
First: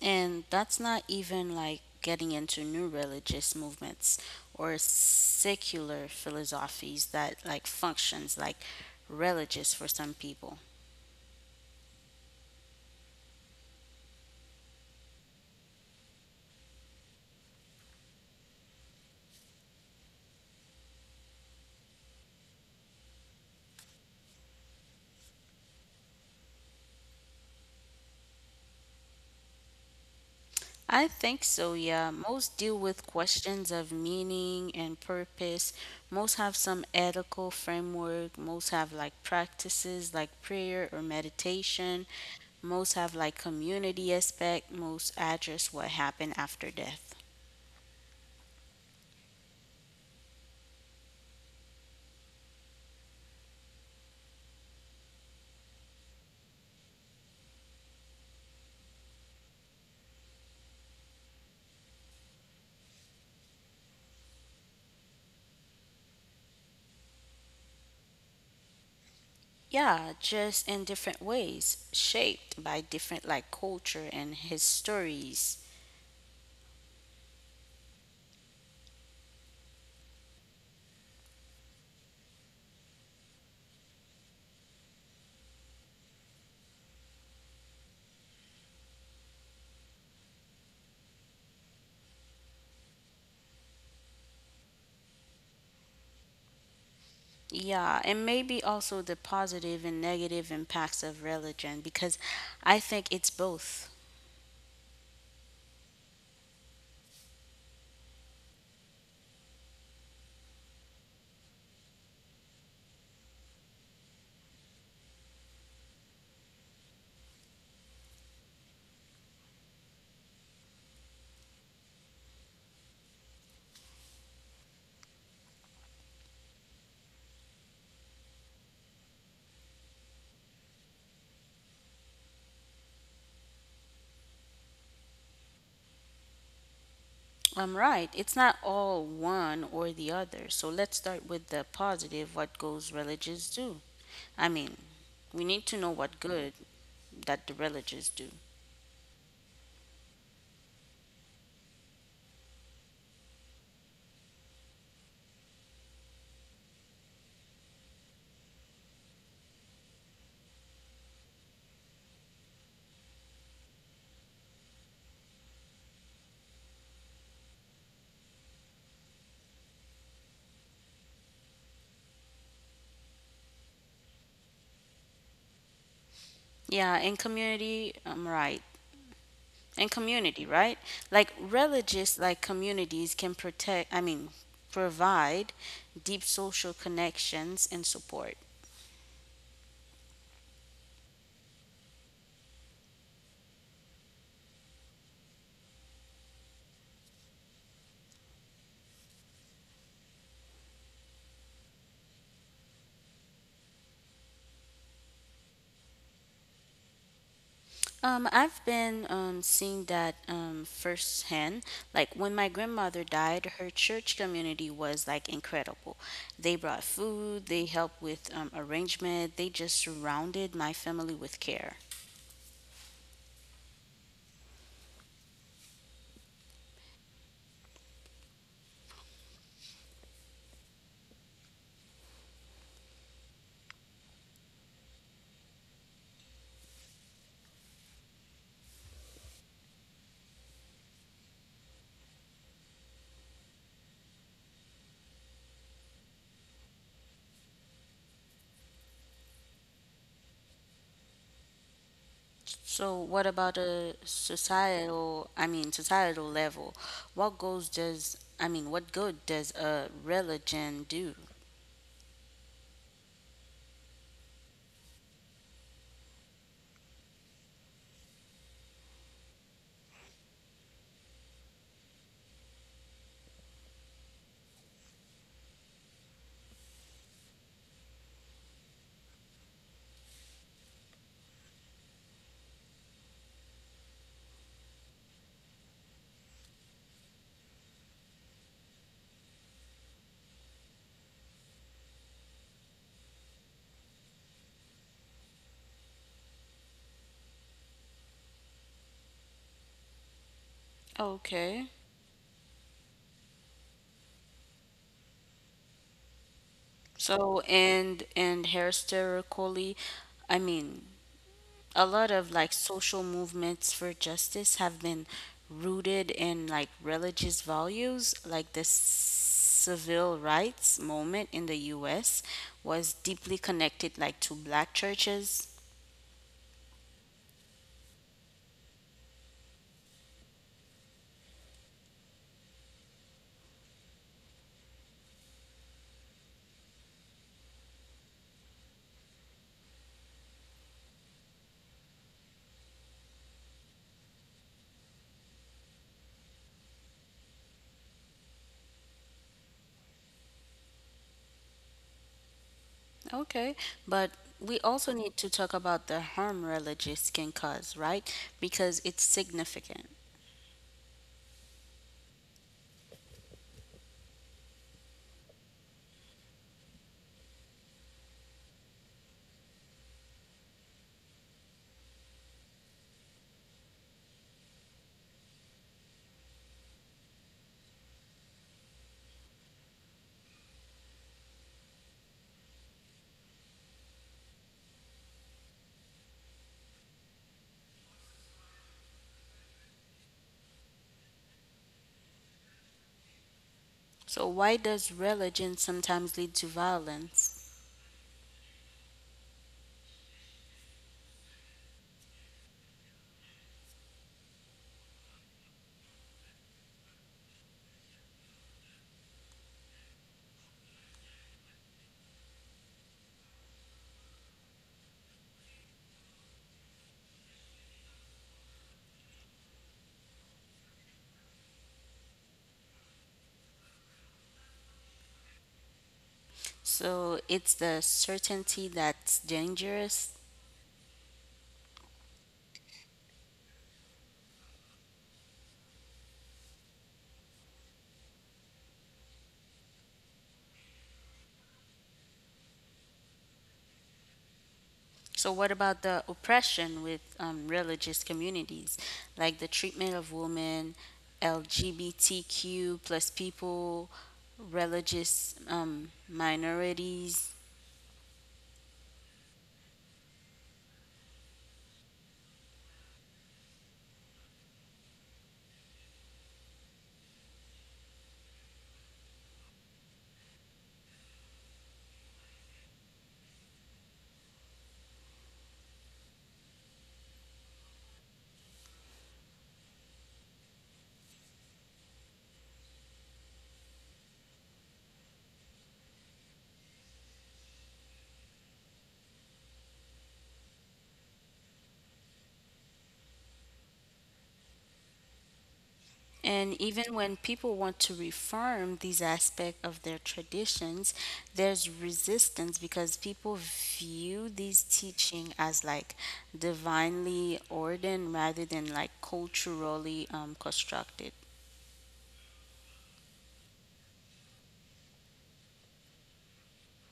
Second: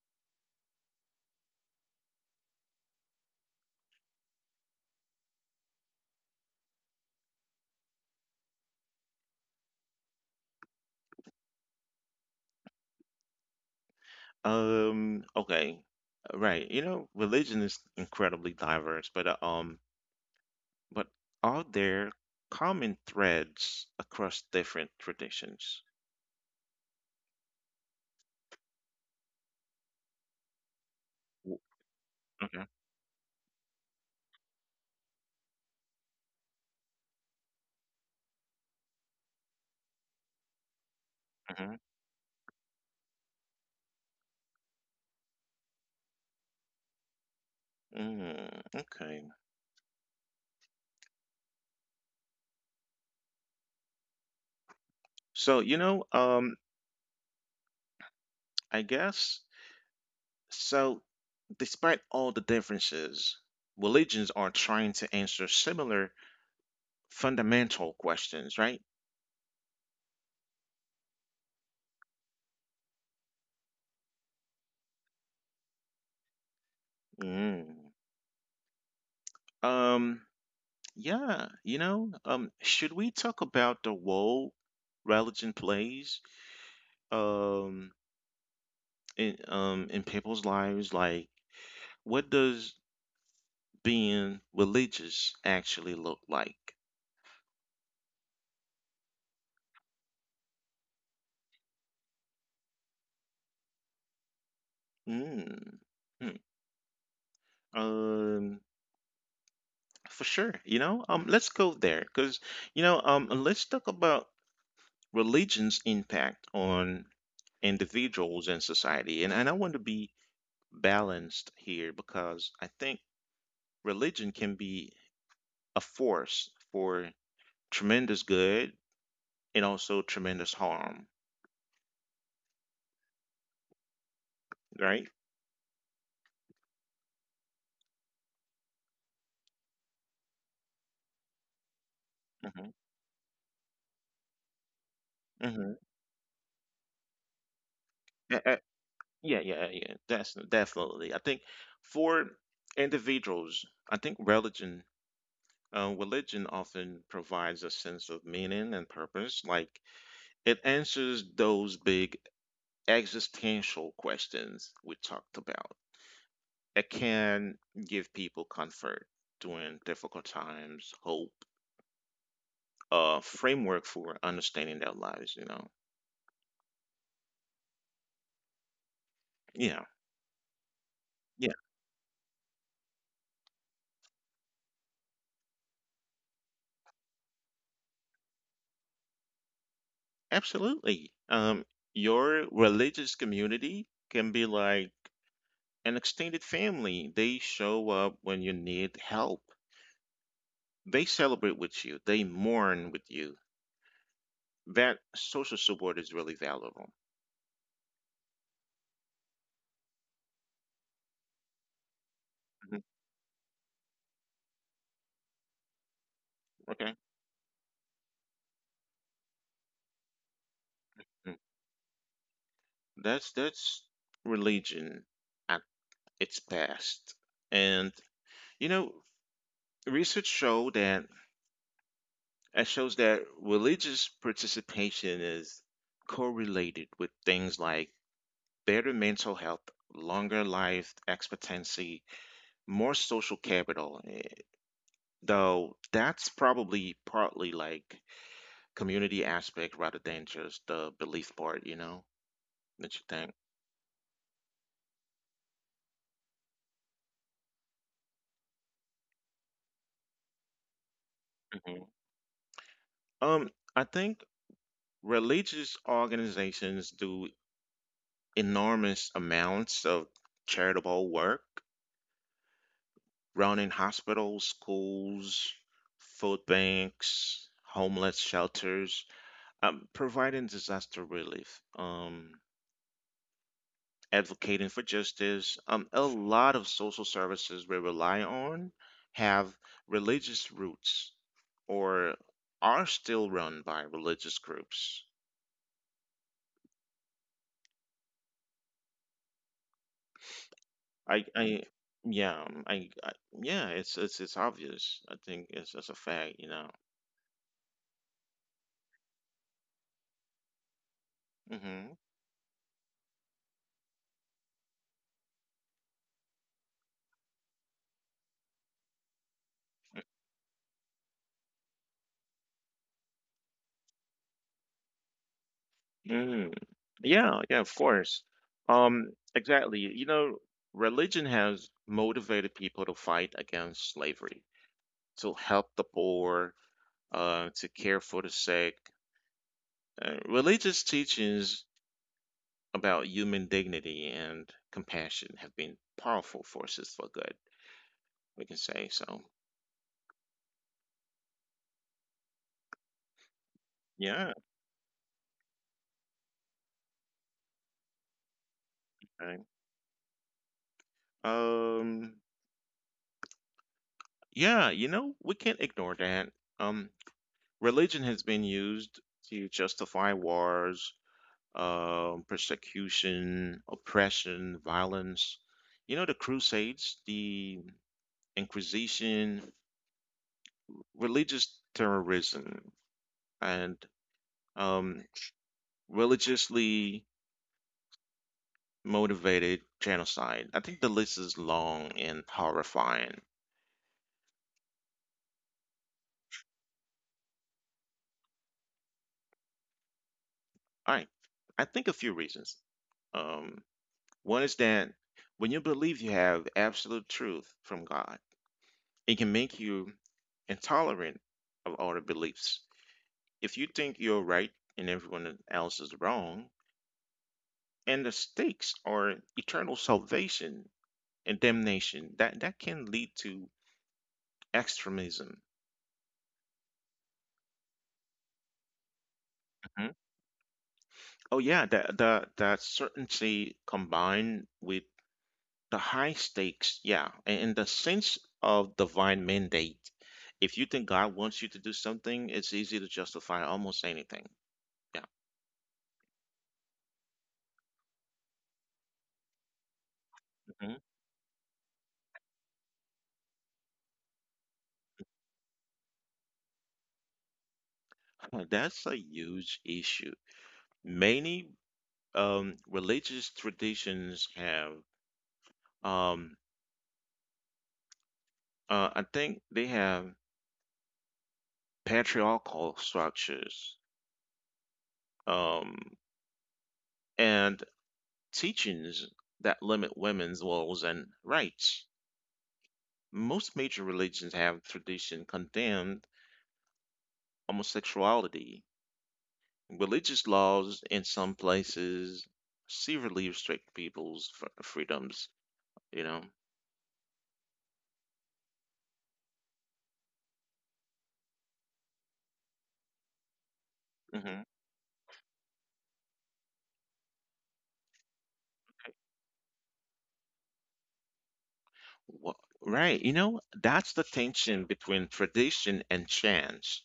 B: And that's not even getting into new religious movements or secular philosophies that functions like religious for some people.
A: Okay, right. Religion is incredibly diverse, but but are there common threads across different traditions?
B: I think
A: W-
B: so, yeah. Most
A: Okay.
B: deal with questions of meaning and purpose. Most have some ethical framework. Most have practices like prayer or
A: Mhm.
B: meditation. Most have community aspect. Most address what happened after death.
A: Mm, okay. So, I guess so, despite all the differences, religions are trying to answer similar fundamental questions, right?
B: Yeah, just in different ways, shaped by different culture and his stories.
A: Mm. Um, yeah, should we talk about the role religion plays um in people's lives? Like, what does being religious actually look like?
B: Yeah, and maybe also the positive and negative impacts of religion because I think it's both.
A: Mm. Hmm. Um, For sure, let's go there because, let's talk about religion's impact on individuals and society. And I want to be balanced here because I think religion can be a force for tremendous good and also tremendous harm, right?
B: I'm right. It's not all one or the other. So let's start with
A: Mm-hmm.
B: the positive what goes religious do. I mean,
A: Mm-hmm.
B: we need to know what good that
A: Yeah,
B: the religious do.
A: yeah, yeah, yeah. That's definitely. I think For individuals, I think religion religion often provides a sense of meaning and purpose, like it answers those big existential questions we talked about. It can give people comfort during difficult times, hope, a framework for understanding their lives.
B: Yeah, in community, I'm right.
A: Yeah,
B: In community, right?
A: yeah,
B: Religious communities can protect, I mean, provide deep social connections and support.
A: absolutely. Your religious community can be like an extended family. They show up when you need help. They celebrate with you. They mourn with you. That social support is really valuable.
B: I've been seeing that firsthand. Like when my
A: Mhm.
B: grandmother died, her church community was incredible. They
A: Okay.
B: brought food, they helped with arrangement, they just surrounded my family
A: Mm.
B: with care.
A: That's religion at its best. And you know, research show that it shows that religious participation is correlated with things like better mental health, longer life expectancy, more social capital. Though that's probably partly like community aspect rather than just the belief part, that you
B: So,
A: think.
B: what about a societal, I mean, societal level? What goes does, I mean, what good does a religion do?
A: Mhm. I think religious organizations do enormous amounts of charitable work, running hospitals, schools, food banks, homeless shelters, providing disaster relief. Advocating for justice. A lot of social services we rely on have religious roots or are still run by religious groups. I, I,
B: Okay.
A: yeah, I, yeah, it's obvious. I think it's a fact.
B: So, and historically, I mean,
A: Hmm.
B: a lot of social movements for justice have been rooted in religious values like the civil rights movement in the US was deeply connected to black churches.
A: Mm. Yeah, yeah, of course. Exactly. Religion has motivated people to fight against slavery, to help the poor, to care for the sick. Religious teachings about human dignity and compassion have been powerful forces for good, we can say. So,
B: Okay, but
A: yeah.
B: we also need to talk about the harm religious can cause, right? Because it's
A: I-
B: significant.
A: Um, yeah, we can't ignore that. Um, Religion has been used to justify wars, persecution, oppression, violence. The Crusades, the Inquisition, religious terrorism, and um, religiously motivated genocide. I think the list is long and horrifying.
B: So, why does religion sometimes lead to violence?
A: Alright, I think a few reasons. Um, One is that when you believe you have absolute truth from God, it can make you intolerant of other beliefs. If you think you're right and everyone else is wrong, and the stakes are eternal salvation and damnation, that can lead to extremism.
B: So, it's the certainty that's dangerous.
A: Oh yeah, the certainty combined with the high stakes, yeah, and the sense of divine mandate. If you think God wants you to do something, it's easy to justify almost anything. Yeah,
B: So, what about the oppression with religious communities, like the treatment of
A: mhm.
B: women, LGBTQ plus people, religious minorities?
A: [laughs] That's a huge issue. Many, religious traditions have, um, I think they have patriarchal structures, um, and teachings that limit women's roles and rights. Most major religions have tradition condemned homosexuality. Religious laws in some places severely restrict people's freedoms, you know.
B: And even when people want to reform these aspects of their traditions, there's resistance because people view
A: Hmm.
B: these teaching as divinely ordained rather than like culturally constructed.
A: Wha- Right. That's the tension between tradition and chance.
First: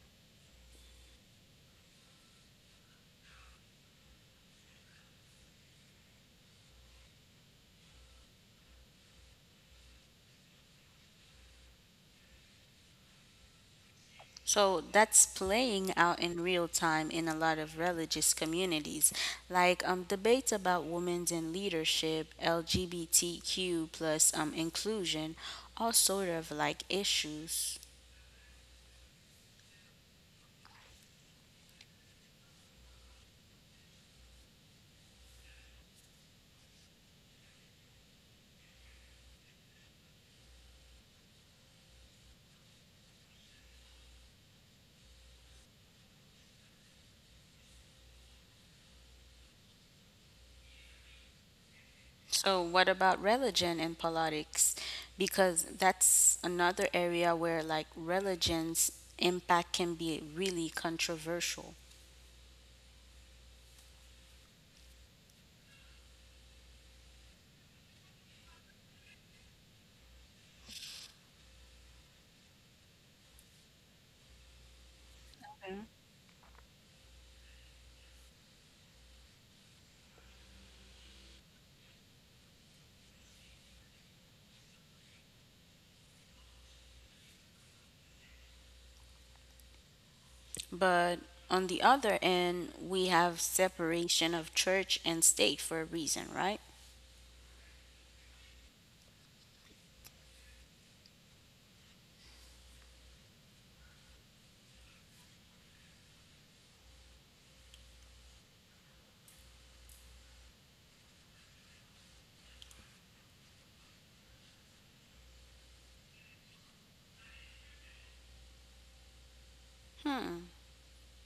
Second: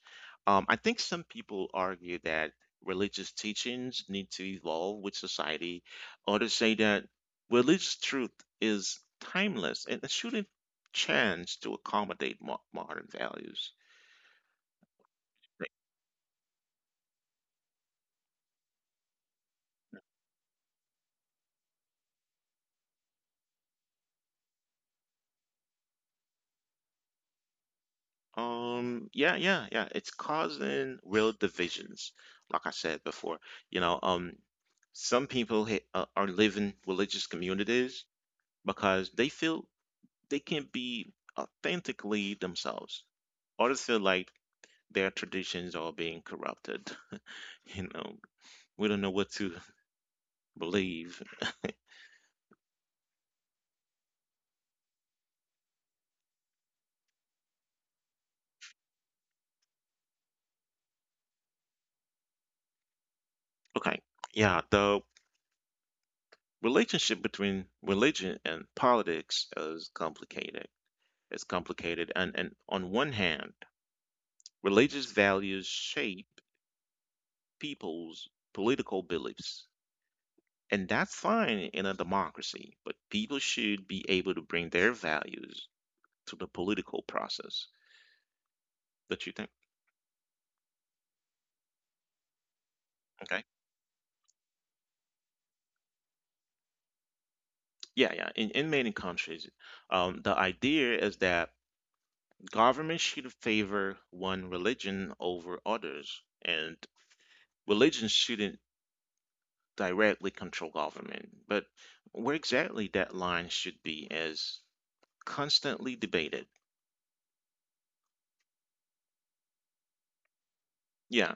A: I think some people argue that religious teachings need to evolve with society. Others say that religious truth is timeless and it shouldn't change to accommodate mo modern values.
B: So that's
A: Right.
B: playing out in real time in a lot of religious communities, like debates about women's in leadership, LGBTQ plus inclusion, all sort of issues.
A: Yeah, yeah, yeah. It's causing real divisions, like I said before. You know, um, some people are living religious communities because they feel they can be authentically themselves. Others feel like their traditions are being corrupted. [laughs] you know, we don't know what to [laughs] believe.
B: So what about religion and politics? Because that's another area where religion's impact can be really controversial.
A: Okay, yeah, the relationship between religion and politics is complicated. It's complicated, and on one hand, religious values shape people's political beliefs. And that's fine in a democracy, but people should be able to bring their values to the political process that you think
B: But on the other end, we
A: Okay,
B: have separation of church and state for a reason, right?
A: yeah, yeah, in many countries, the idea is that government should favor one religion over others, and religion shouldn't directly control government, but where exactly that line should be is constantly debated.
B: Hmm.
A: Yeah,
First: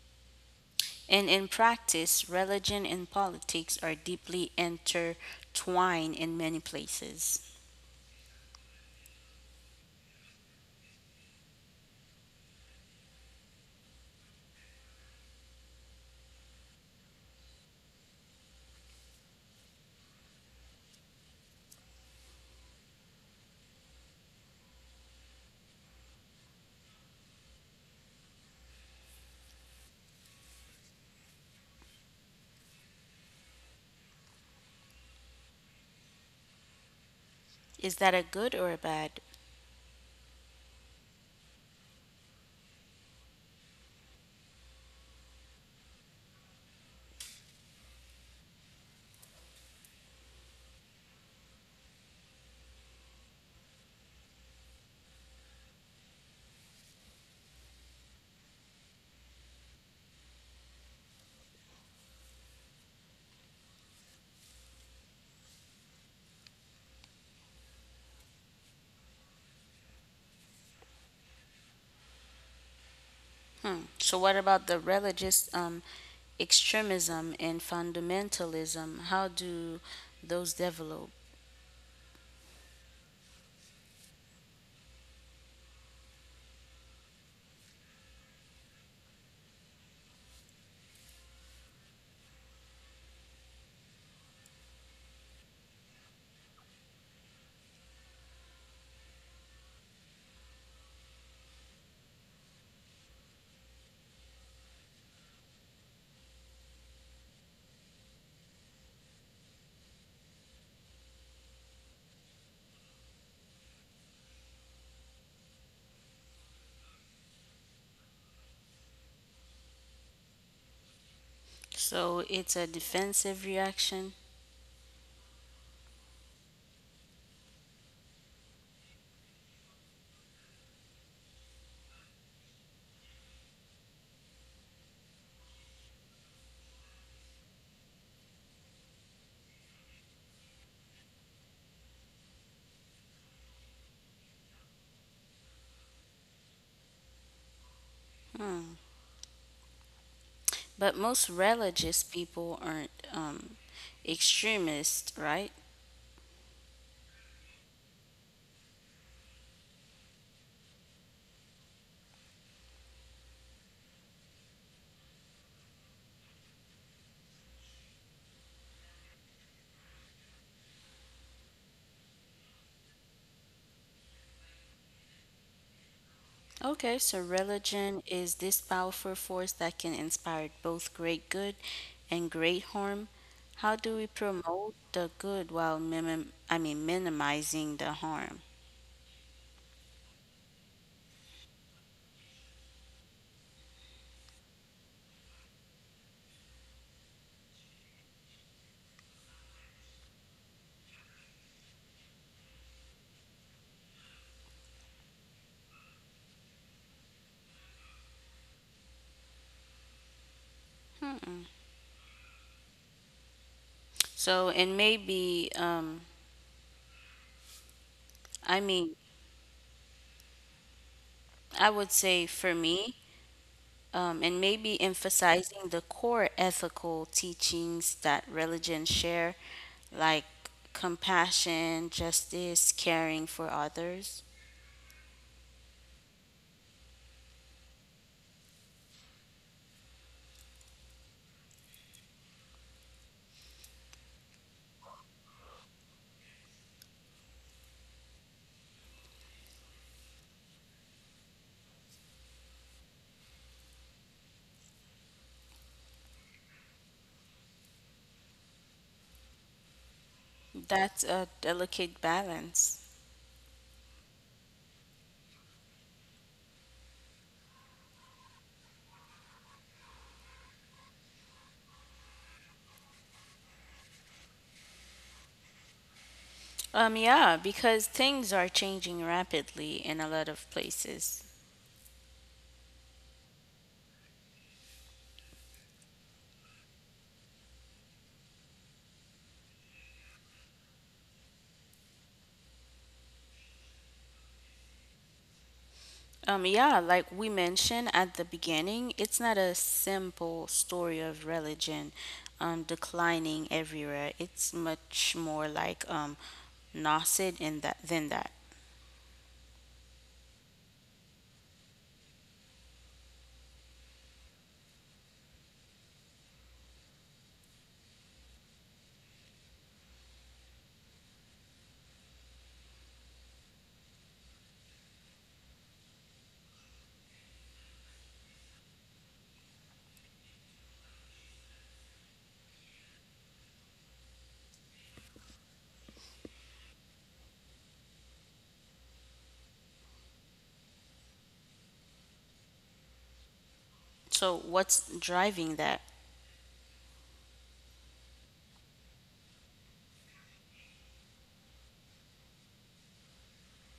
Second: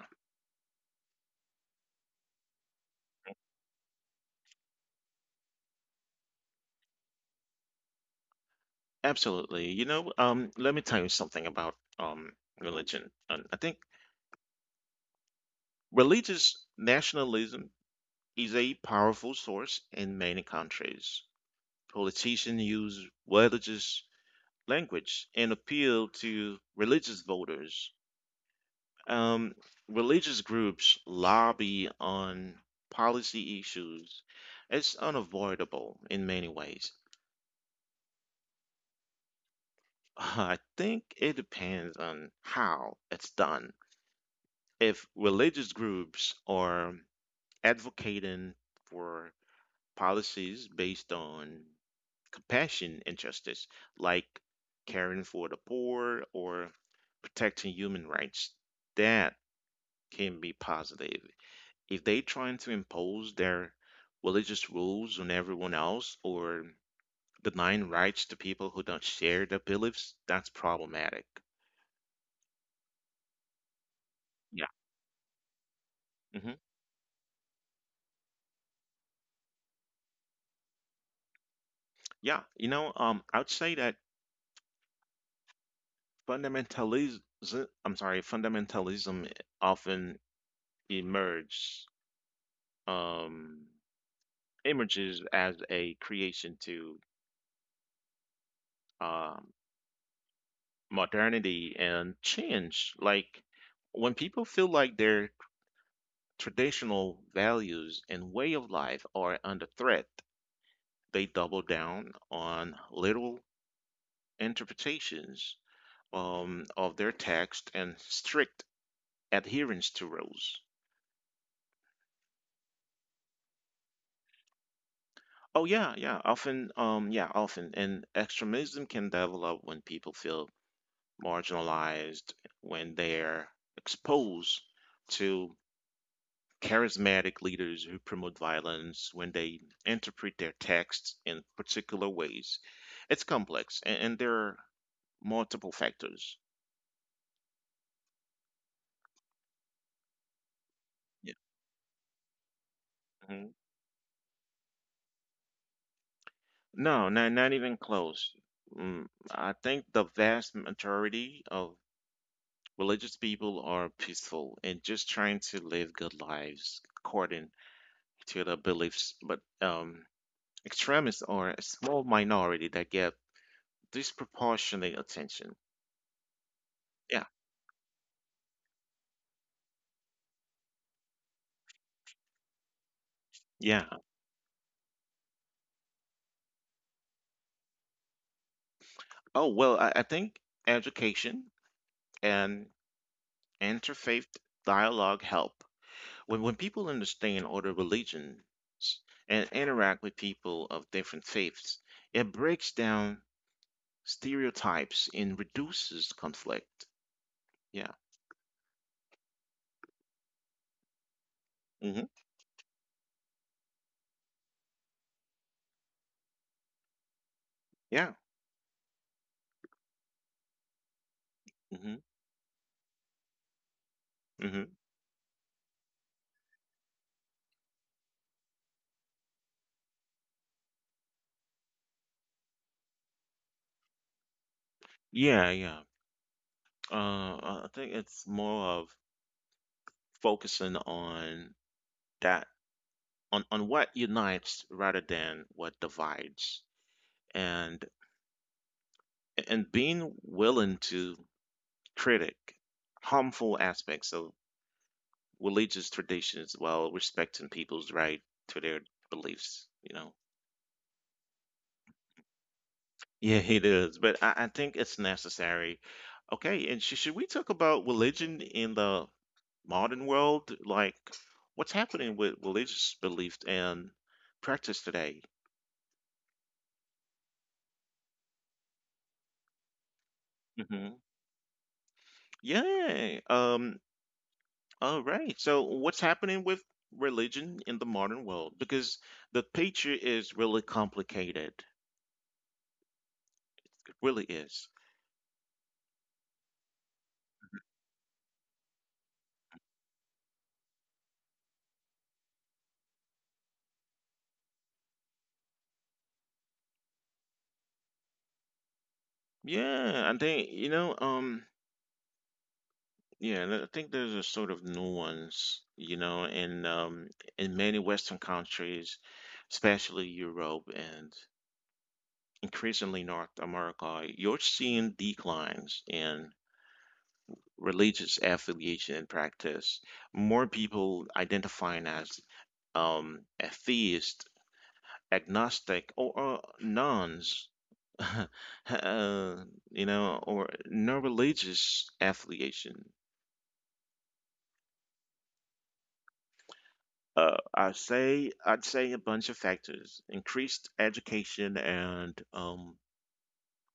B: And in practice, religion and politics are deeply intertwined in many places.
A: absolutely. Let me tell you something about, religion. And I think religious nationalism is a powerful source in many countries. Politicians use religious language and appeal to religious voters. Um, Religious groups lobby on policy issues. It's unavoidable in many ways.
B: Is that a good or a bad?
A: [laughs] I think it depends on how it's done. If religious groups are advocating for policies based on compassion and justice, like caring for the poor or protecting human rights. That can be positive. If they trying to impose their religious rules on everyone else or denying rights to people who don't share their beliefs, that's problematic.
B: Hmm. So, what about
A: Yeah.
B: the religious
A: Hmm.
B: extremism and fundamentalism? How do those develop?
A: Yeah. I would say that fundamentalism, I'm sorry, fundamentalism often emerges. Um, Images as a creation to, um, modernity and change. Like when people feel like their traditional values and way of life are under threat, they double down on literal interpretations of their text and strict adherence to rules.
B: So, it's a defensive reaction,
A: Oh yeah, yeah. Often, yeah, often. And extremism can develop when people feel marginalized when they're exposed to charismatic leaders who promote violence, when they interpret their texts in particular ways. It's complex, and there are multiple factors.
B: but most
A: Yeah.
B: religious people aren't
A: Mhm.
B: um, extremists, right?
A: No, not even close. Mm, I think the vast majority of religious people are peaceful and just trying to live good lives according to their beliefs. But extremists are a small minority that get disproportionate attention.
B: Okay, so
A: Yeah,
B: religion is this powerful force that can inspire both great good and great harm. How
A: yeah.
B: do we promote the good while minimizing the harm?
A: Oh, well, I think education and interfaith dialogue help. When people understand other religions and interact with people of different faiths, it breaks down stereotypes and reduces conflict. Yeah.
B: Hmm.
A: Hmm.
B: So and maybe
A: Yeah.
B: I mean I would
A: Hmm.
B: say for me and
A: Hmm.
B: maybe emphasizing the core ethical teachings that religion share, like compassion, justice, caring for others.
A: Yeah, yeah. I think it's more of focusing on that, on what unites rather than what divides, and and being willing to critic harmful aspects of religious traditions while respecting people's right to their beliefs.
B: That's a delicate balance.
A: Yeah, it is, but I think it's necessary. Okay, and should we talk about religion in the modern world, like what's happening with religious belief and practice today?
B: Yeah, because things are changing rapidly in a lot of
A: Hmm.
B: places.
A: yeah um All right. So what's happening with religion in the modern world? Because the picture is really complicated. It really is.
B: Yeah, like we mentioned at the beginning, it's not a simple story of religion declining everywhere. It's much more like nascent in that than that.
A: Yeah, I think you know. Yeah, I think there's a sort of nuance, you know, in many Western countries, especially Europe and increasingly North America. You're seeing declines in religious affiliation and practice. More people identifying as atheist, agnostic, or nuns, [laughs] uh, you know, or no religious affiliation.
B: So what's driving that?
A: I'd say a bunch of factors: increased education and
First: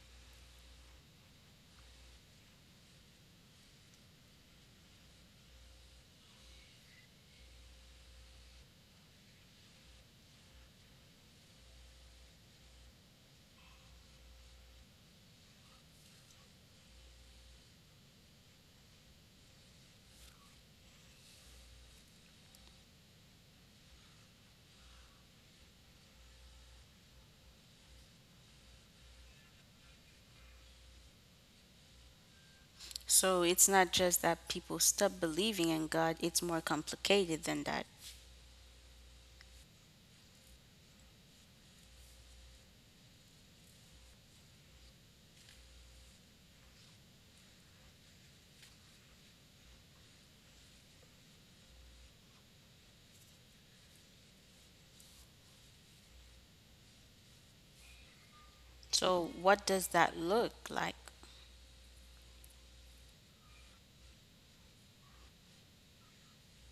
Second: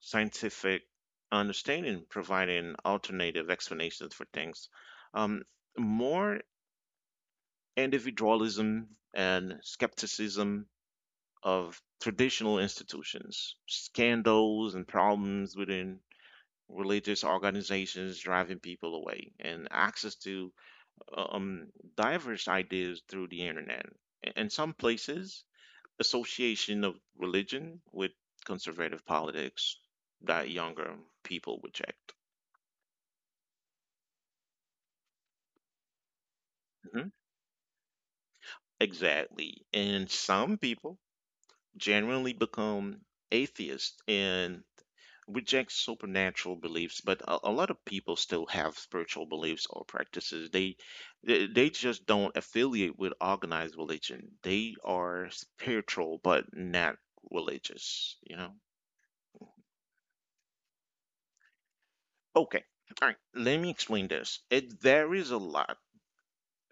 A: scientific understanding, providing alternative explanations for things. Um, more individualism and skepticism of traditional institutions, scandals and problems within religious organizations driving people away, and access to uh, um, diverse ideas through the internet. In some places, association of religion with conservative politics that younger people reject.
B: So it's not just that people stop believing in God. It's more
A: Mhm.
B: complicated than that.
A: Exactly. And some people genuinely become atheists and reject supernatural beliefs, but a lot of people still have spiritual beliefs or practices. They just don't affiliate with organized religion. They are spiritual but not religious, you know.
B: So what does that look like?
A: Okay. All right, let me explain this. It varies a lot.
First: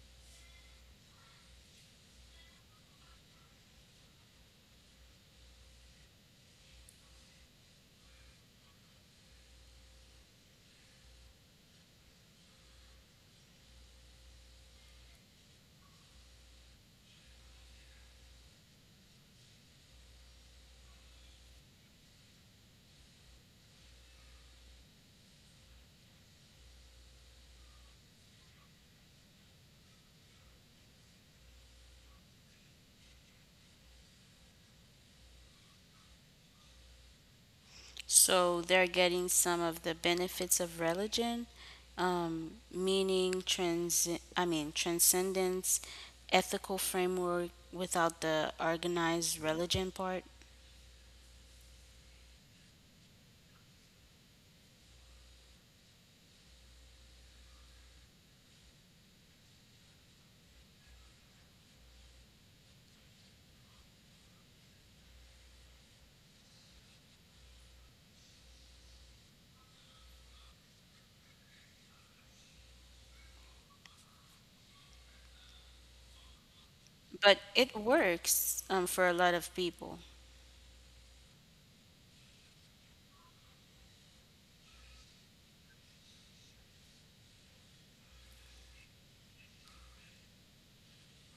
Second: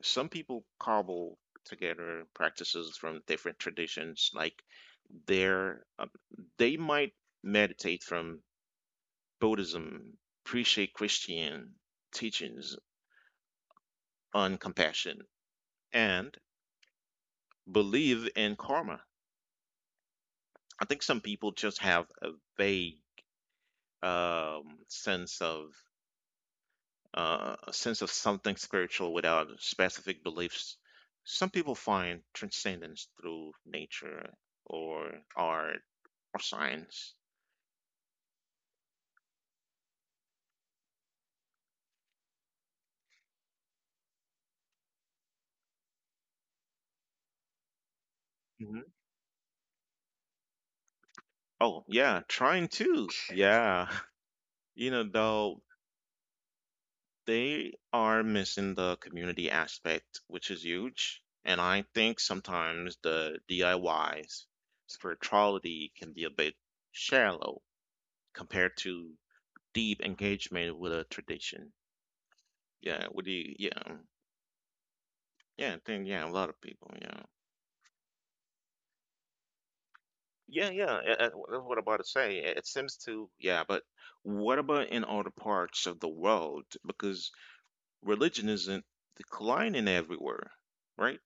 A: Some people cobble together practices from different traditions. Like they're um, they might meditate from Buddhism, appreciate Christian teachings on compassion, and believe in karma. I think some people just have a vague sense of something spiritual without specific beliefs. Some people find transcendence through nature or art or science.
B: So they're getting some of the benefits of religion, meaning trans I mean transcendence, ethical framework without the
A: Mhm.
B: organized religion part.
A: Oh yeah, trying to. Yeah. [laughs] You know, though, they are missing the community aspect, which is huge. And I think sometimes the DIYs spirituality can be a bit shallow compared to deep engagement with a tradition. Yeah, with the yeah, yeah, I think yeah, a lot of people, yeah.
B: But it works for a lot of people.
A: Yeah, yeah, that's what I'm about to say. It seems to, yeah, but what about in other parts of the world? Because religion isn't declining everywhere, right?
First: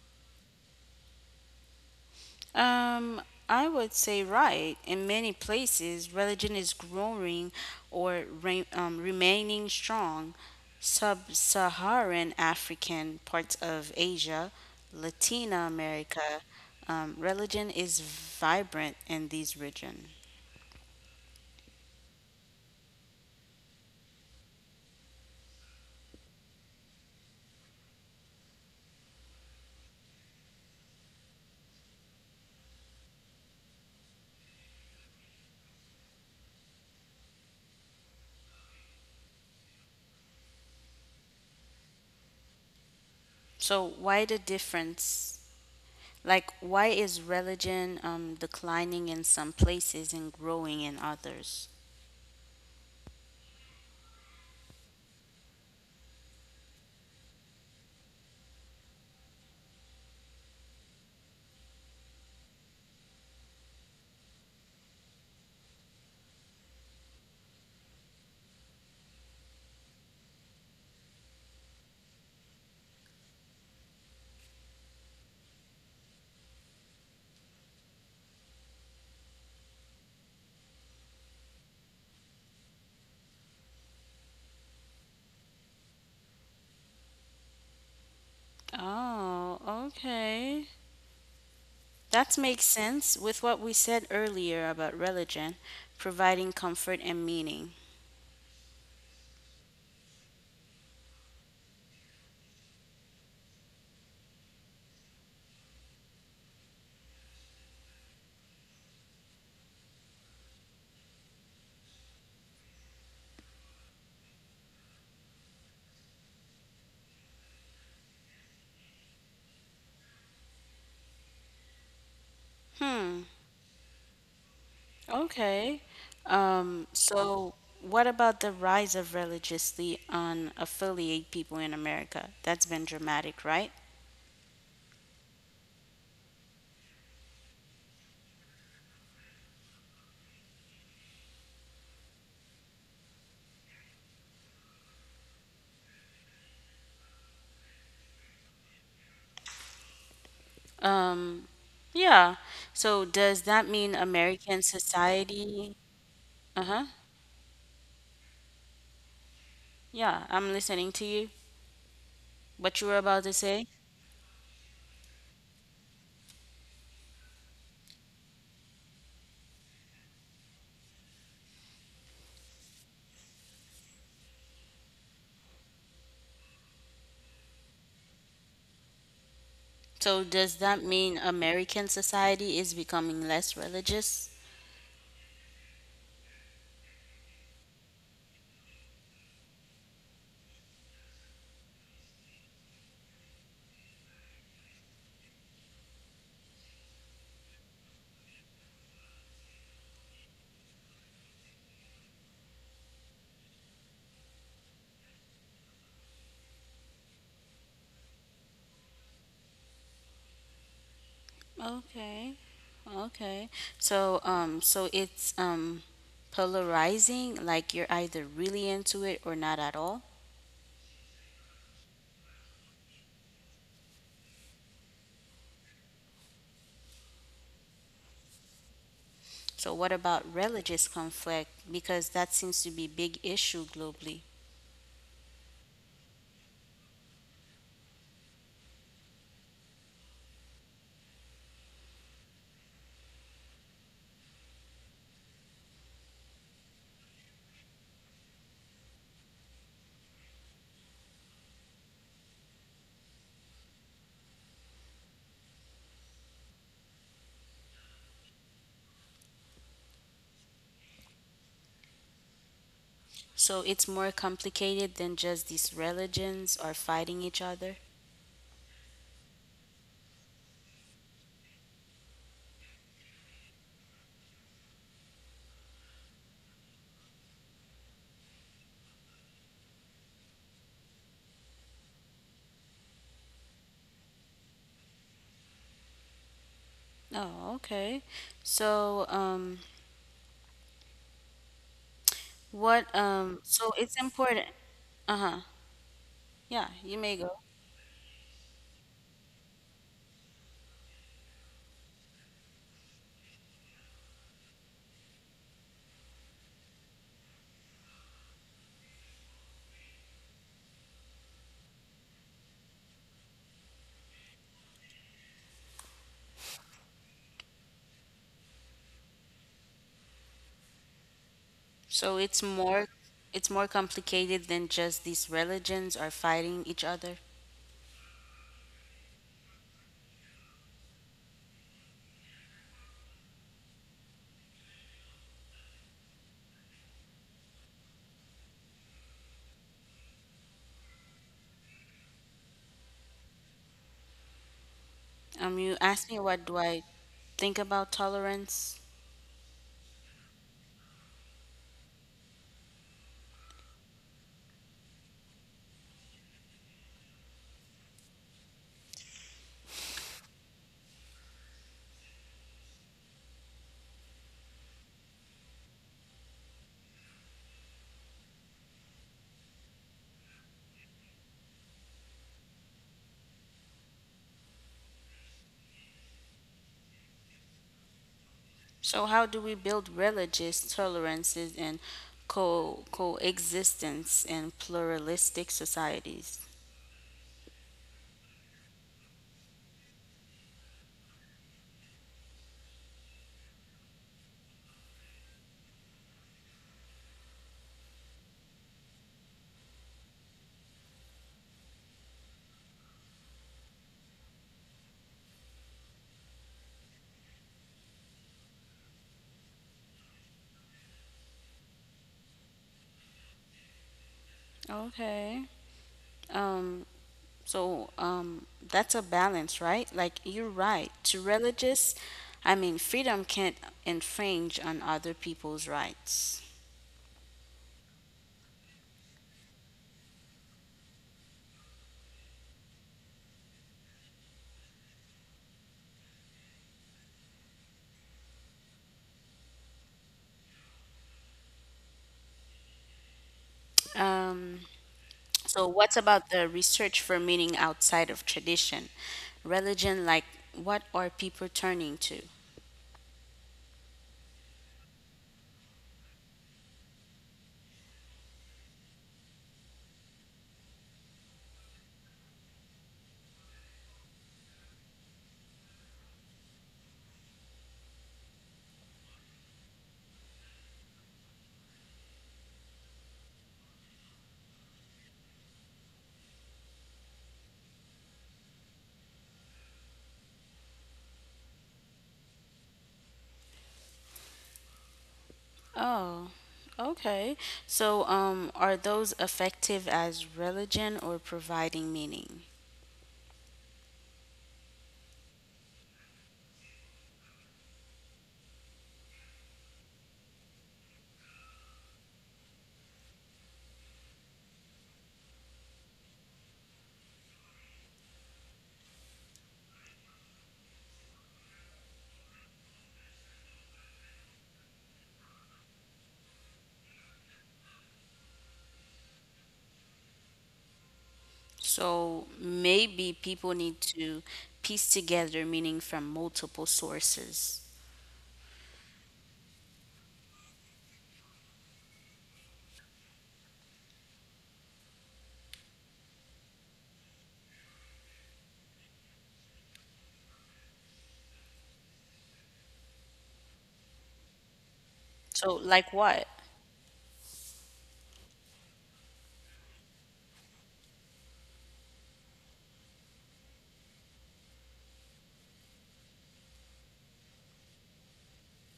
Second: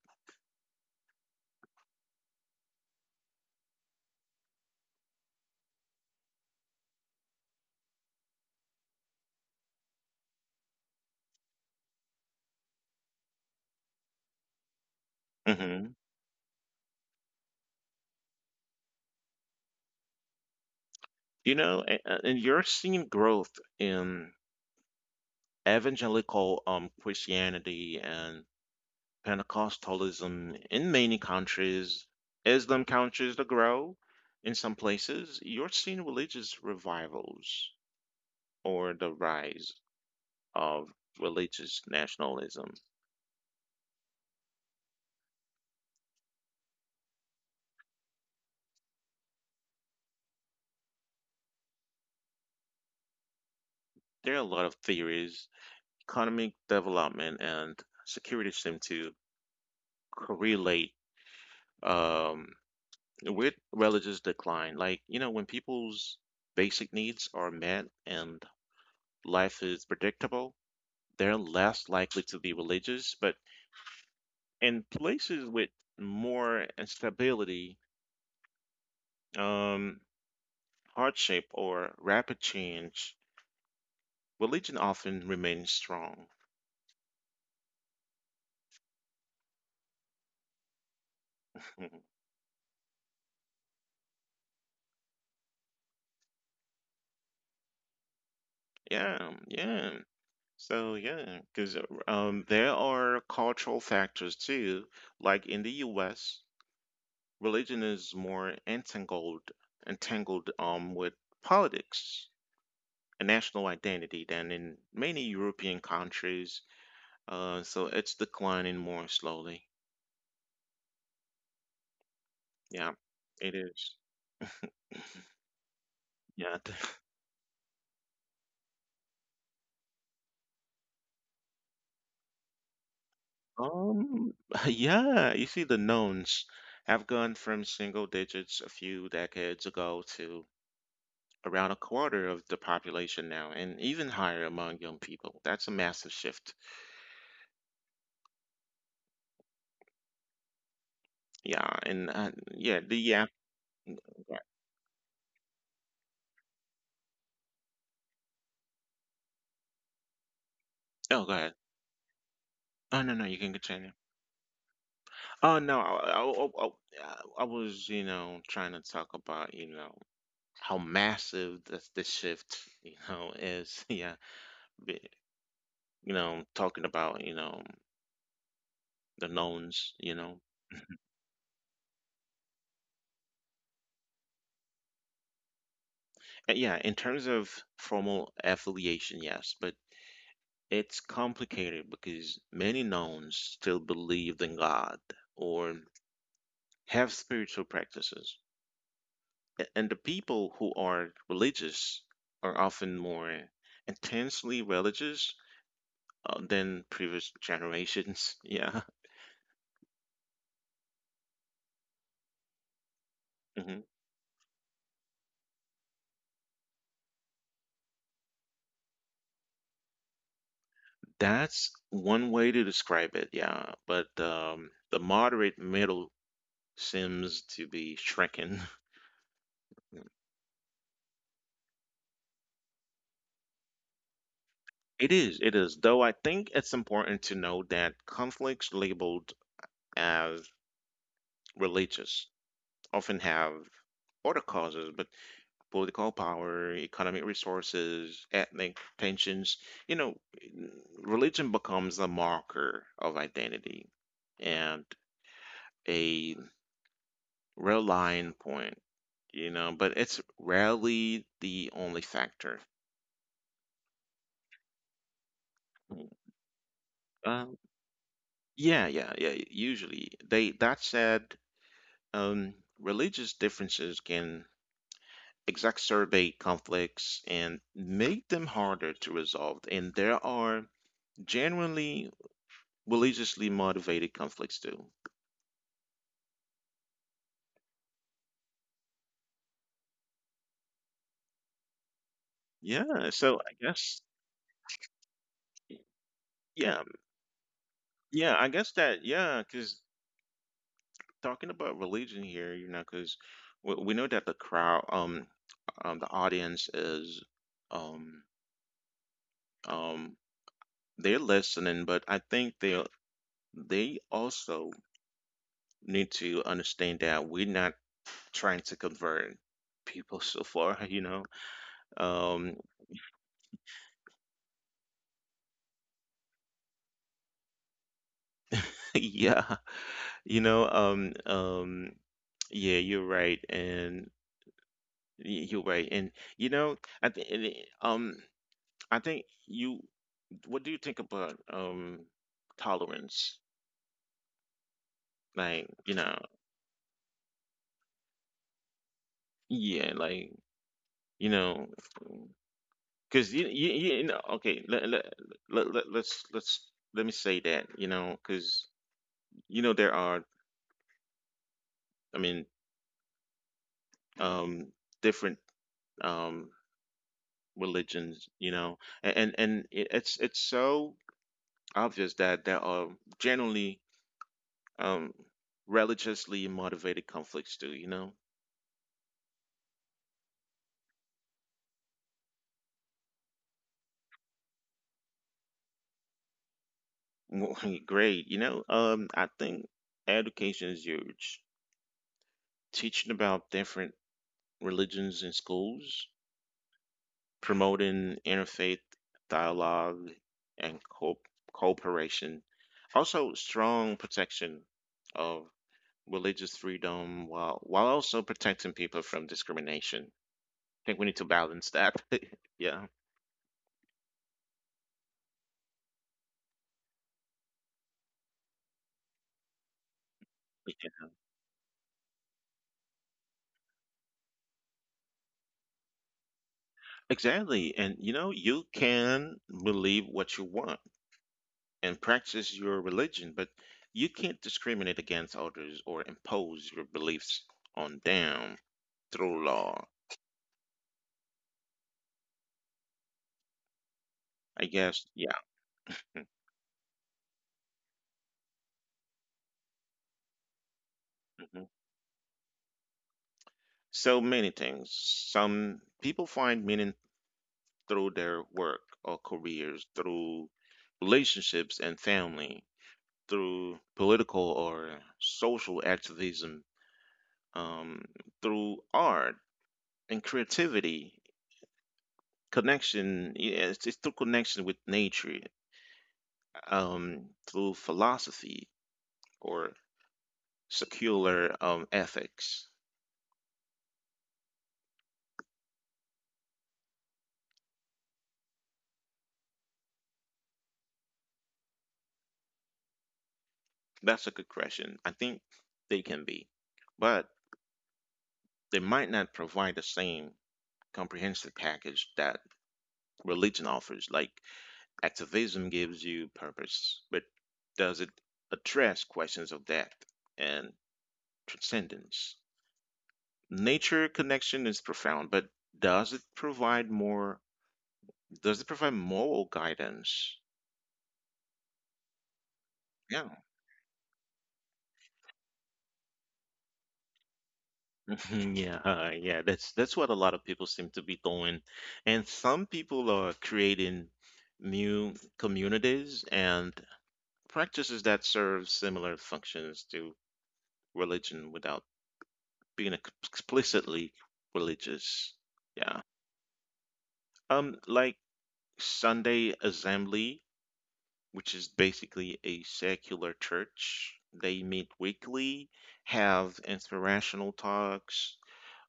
B: Um, I would say right. In many places, religion is growing or remaining strong. Sub Saharan African parts of Asia, Latin
A: Hmm.
B: America, religion is vibrant in these regions.
A: You know, and you're seeing growth in evangelical Christianity and Pentecostalism in many countries. Islam continues to grow in some places. You're seeing religious revivals or the rise of religious nationalism.
B: So, why the difference? Like, why is religion declining in some places and growing in others?
A: There are a lot of theories. Economic development and security seem to correlate. Um, With religious decline, like, you know, when people's basic needs are met and life is predictable, they're less likely to be religious. But in places with more instability, um, hardship, or rapid change, religion often remains strong.
B: Oh, okay.
A: [laughs]
B: That makes sense with what we said earlier about religion providing comfort and meaning.
A: Yeah, yeah. So yeah, because there are cultural factors too. Like in the U.S., religion is more entangled with politics and national identity than in many European countries. So it's declining more slowly. Yeah,
B: Hmm,
A: it is.
B: okay.
A: Yeah. [laughs]
B: So, what about the rise of religiously unaffiliated people in America? That's been dramatic, right?
A: Um, [laughs] yeah, you see the knowns have gone from single digits a few decades ago to around a quarter of the population now, and even higher among young people. That's a massive shift. Yeah, and yeah, the yeah.
B: Um, yeah. So, does that mean American society? Uh huh.
A: Oh, go
B: Yeah,
A: ahead.
B: I'm listening to you.
A: Oh no, no, you can
B: What you
A: continue.
B: were about to say?
A: Oh no, I was, you know, trying to talk about, you know, how massive this shift, [laughs] you know, is. [laughs] Yeah. Be- you know, talking about, you know, the knowns, you know.
B: So, does that mean American society is becoming less religious?
A: Yeah. In terms of formal affiliation, yes, but it's complicated because many knowns still believed in God or have spiritual practices, and the people who are religious are often more intensely religious than previous generations. [laughs] Yeah.
B: Okay. Okay.
A: Hmm.
B: So, so it's polarizing, like you're either really into it or not at all.
A: That's one way to describe it. Yeah, but the moderate middle seems to be shrinking.
B: So what
A: [laughs]
B: about religious conflict? Because that seems to be big issue globally.
A: It is, it is. Though I think it's important to know that conflicts labeled as religious often have other causes, but political power, economic resources, ethnic tensions. You know, religion becomes a marker of identity and a real line point, you know, but it's rarely the only factor.
B: So it's more complicated than just these
A: Mm.
B: religions are fighting each
A: Um,
B: other.
A: yeah, yeah, yeah. Usually, they that said, um, religious differences can exacerbate conflicts and make them harder to resolve. And there are genuinely religiously motivated conflicts do.
B: Oh, okay. So,
A: Yeah, so I
B: so it's
A: guess
B: important. Uh-huh. Yeah,
A: yeah,
B: you may go.
A: yeah, I guess that yeah, because talking about religion here, you know, because we know that the crowd, the audience is, um, um, they're listening, but I think they also need to understand that we're not trying to convert people so far, [laughs] you know.
B: So it's
A: Um,
B: more it's more complicated than just these religions are fighting each other.
A: [laughs] yeah, you know, yeah, you're right, and you're right, and you know, um, I think you. What do you think about tolerance? Like, you
B: You
A: know,
B: asked me what do I think about tolerance.
A: yeah, like you know, because you know, okay, let's let me say that, you know, because you know there are, I mean, um, different um religions, you know, and it's so obvious that there are generally um, religiously motivated conflicts too. You know,
B: So how do we build religious tolerances and co coexistence in pluralistic societies?
A: [laughs] great. You know, I think education is huge. Teaching about different religions in schools, promoting interfaith dialogue and cooperation, also strong protection of religious freedom while also protecting people from discrimination. I think we need to balance that. [laughs] Yeah.
B: Okay. Um, so that's a balance, right? Like you're right. To religious freedom can't infringe on other people's rights.
A: Exactly. And you know, you can believe what you want and practice your religion, but you can't discriminate against others or impose your beliefs on them through law. I
B: Um,
A: guess, yeah.
B: So, what about the research for meaning outside of tradition? Religion, like, what are
A: Mhm.
B: people turning to?
A: So many things. Some people find meaning through their work or careers, through relationships and family, through political or social activism, um, through art and creativity, it's through connection with nature, through philosophy or secular ethics.
B: Oh, okay. So, are those effective as religion or providing meaning?
A: That's a good question. I think they can be, but they might not provide the same comprehensive package that religion offers. Like activism gives you purpose, but does it address questions of death and transcendence? Nature connection is profound, but does it provide more does it provide moral guidance?
B: So, maybe
A: Yeah. [laughs]
B: people need to piece together meaning from multiple sources.
A: Yeah, yeah, that's what a lot of people seem to be doing. And some people are creating new communities and practices that serve similar functions to religion without being explicitly religious.
B: So,
A: Yeah.
B: like what?
A: Like Sunday Assembly, which is basically a secular church. They meet weekly, have inspirational talks,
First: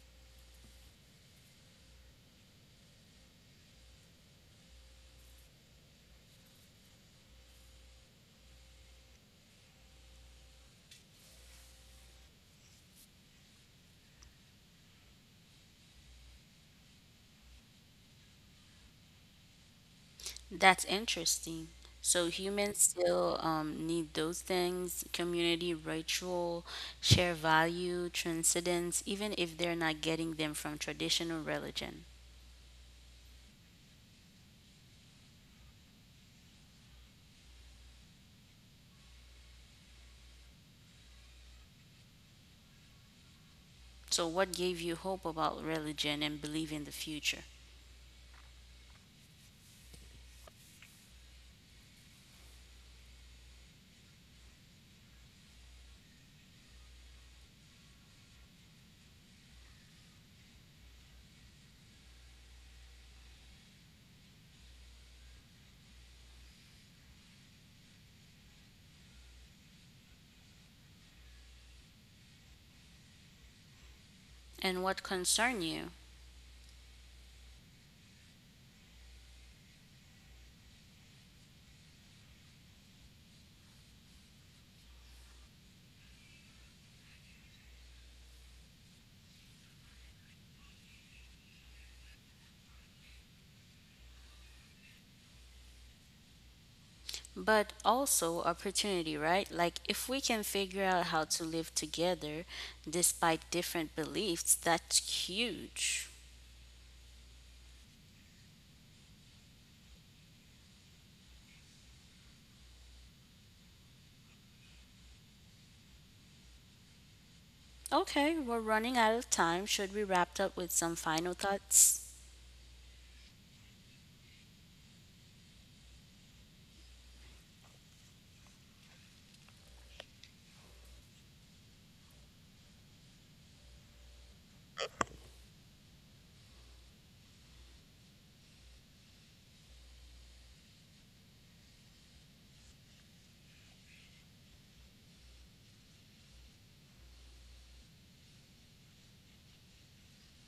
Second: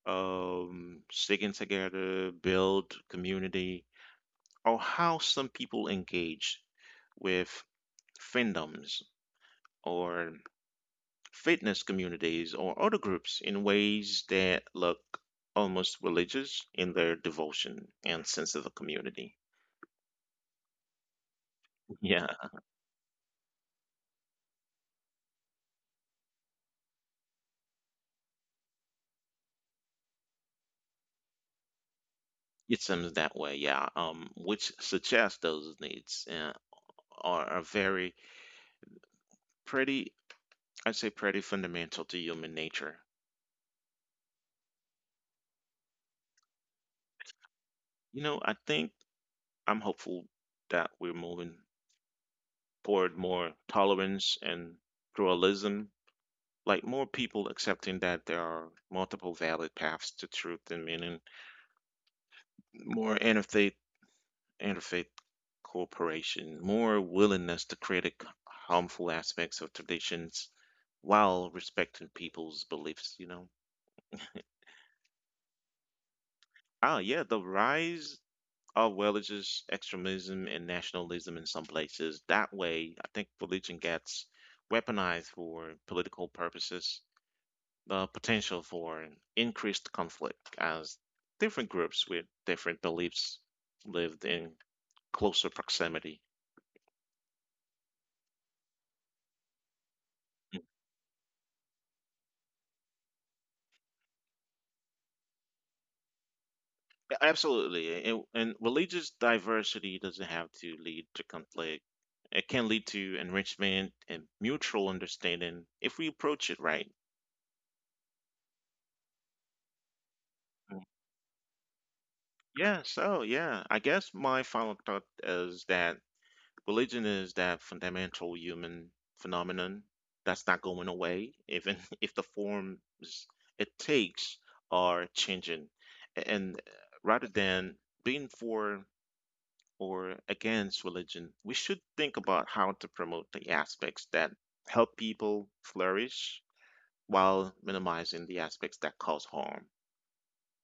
A: sticking together, build community, or how some people engage with fandoms or fitness communities or other groups in ways that look almost religious in their devotion and sense of the community.
B: That's interesting.
A: [laughs] Yeah,
B: So humans still need those things, community, ritual, share value, transcendence, even if they're not getting them from traditional religion.
A: it seems that way. Yeah, which suggests those needs are very pretty. I'd say pretty fundamental to human nature.
B: So what gave you hope about religion and belief in the future?
A: You know, I think I'm hopeful that we're moving toward more tolerance and pluralism, like more people accepting that there are multiple valid paths to truth and meaning, more interfaith cooperation, more willingness to critique harmful aspects of traditions while respecting people's beliefs, you know.
B: And what concern you?
A: Yeah, the rise of religious extremism and nationalism in some places. That way, I think religion gets weaponized for political purposes, the potential for increased conflict as different groups with different beliefs lived in closer proximity.
B: But also opportunity, right? Like if we can
A: Mm.
B: figure out how to live together despite different beliefs, that's huge.
A: Absolutely. And religious diversity doesn't have to lead to conflict. It can lead to enrichment and mutual understanding if we approach it right.
B: Okay, we're running out of time. Should we wrap up
A: Mm.
B: with some final thoughts?
A: I guess my final thought is that religion is that fundamental human phenomenon that's not going away, even [laughs] if the forms it takes are changing. And rather than being for or against religion, we should think about how to promote the aspects that help people flourish while minimizing the aspects that cause harm.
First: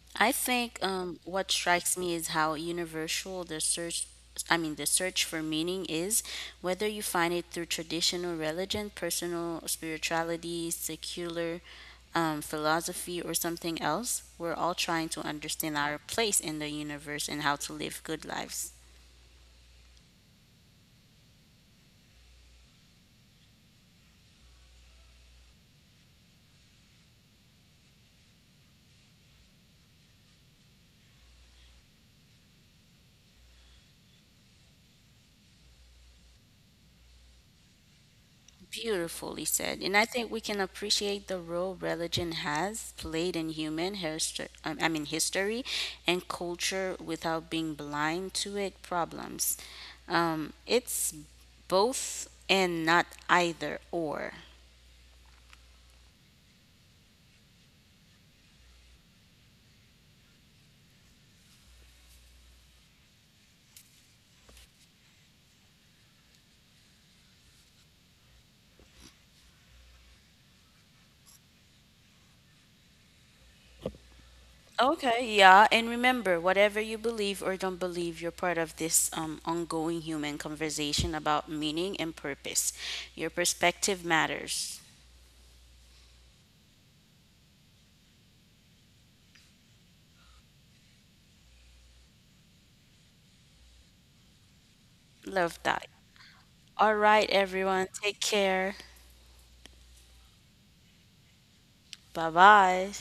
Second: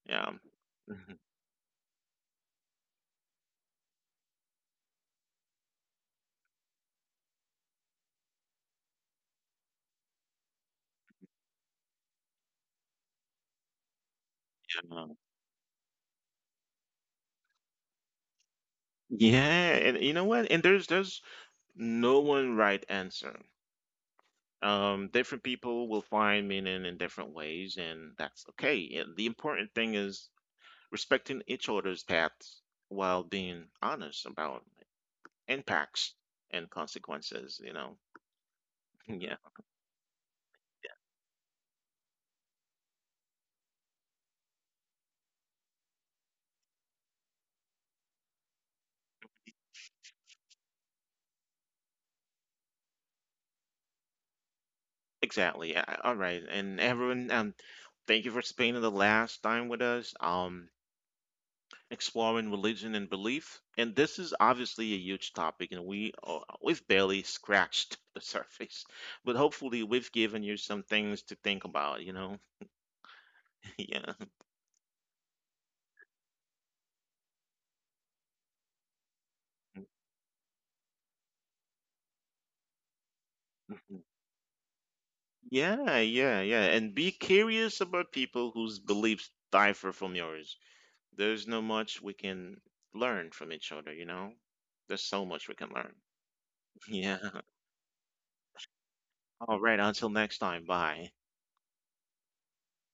A: Yeah.
B: I think
A: [laughs] Mhm.
B: what strikes me is how universal the search, I mean, the search for meaning is, whether you find it through traditional religion, personal spirituality, secular philosophy, or something else. We're all trying
A: Yeah.
B: to understand our place in the universe and how to live good lives.
A: Yeah, and you know what? And There's no one right answer. Um, different people will find meaning in different ways, and that's okay. And the important thing is respecting each other's paths while being honest about impacts and consequences, you know. [laughs] Yeah,
B: Beautifully said. And I think we can appreciate the role religion has played in human history, I mean history and culture without being blind to it problems. It's both and not either or.
A: exactly. All right. And everyone, thank you for spending the last time with us, exploring religion and belief. And this is obviously a huge topic, and we've barely scratched [laughs] the surface, but hopefully we've given you some things to think about, you know. Yeah.
B: Okay, yeah, and remember, whatever you believe or don't believe, you're part of this ongoing human conversation about meaning and purpose. Your perspective
A: [laughs]
B: matters.
A: Yeah, yeah, yeah. And be curious about people whose beliefs differ from yours. There's no much we can learn from each other, you know? There's so much we
B: Love
A: can learn.
B: that.
A: [laughs]
B: All
A: Yeah.
B: right, everyone, take care.
A: All right. Until next time. Bye.
B: Bye bye.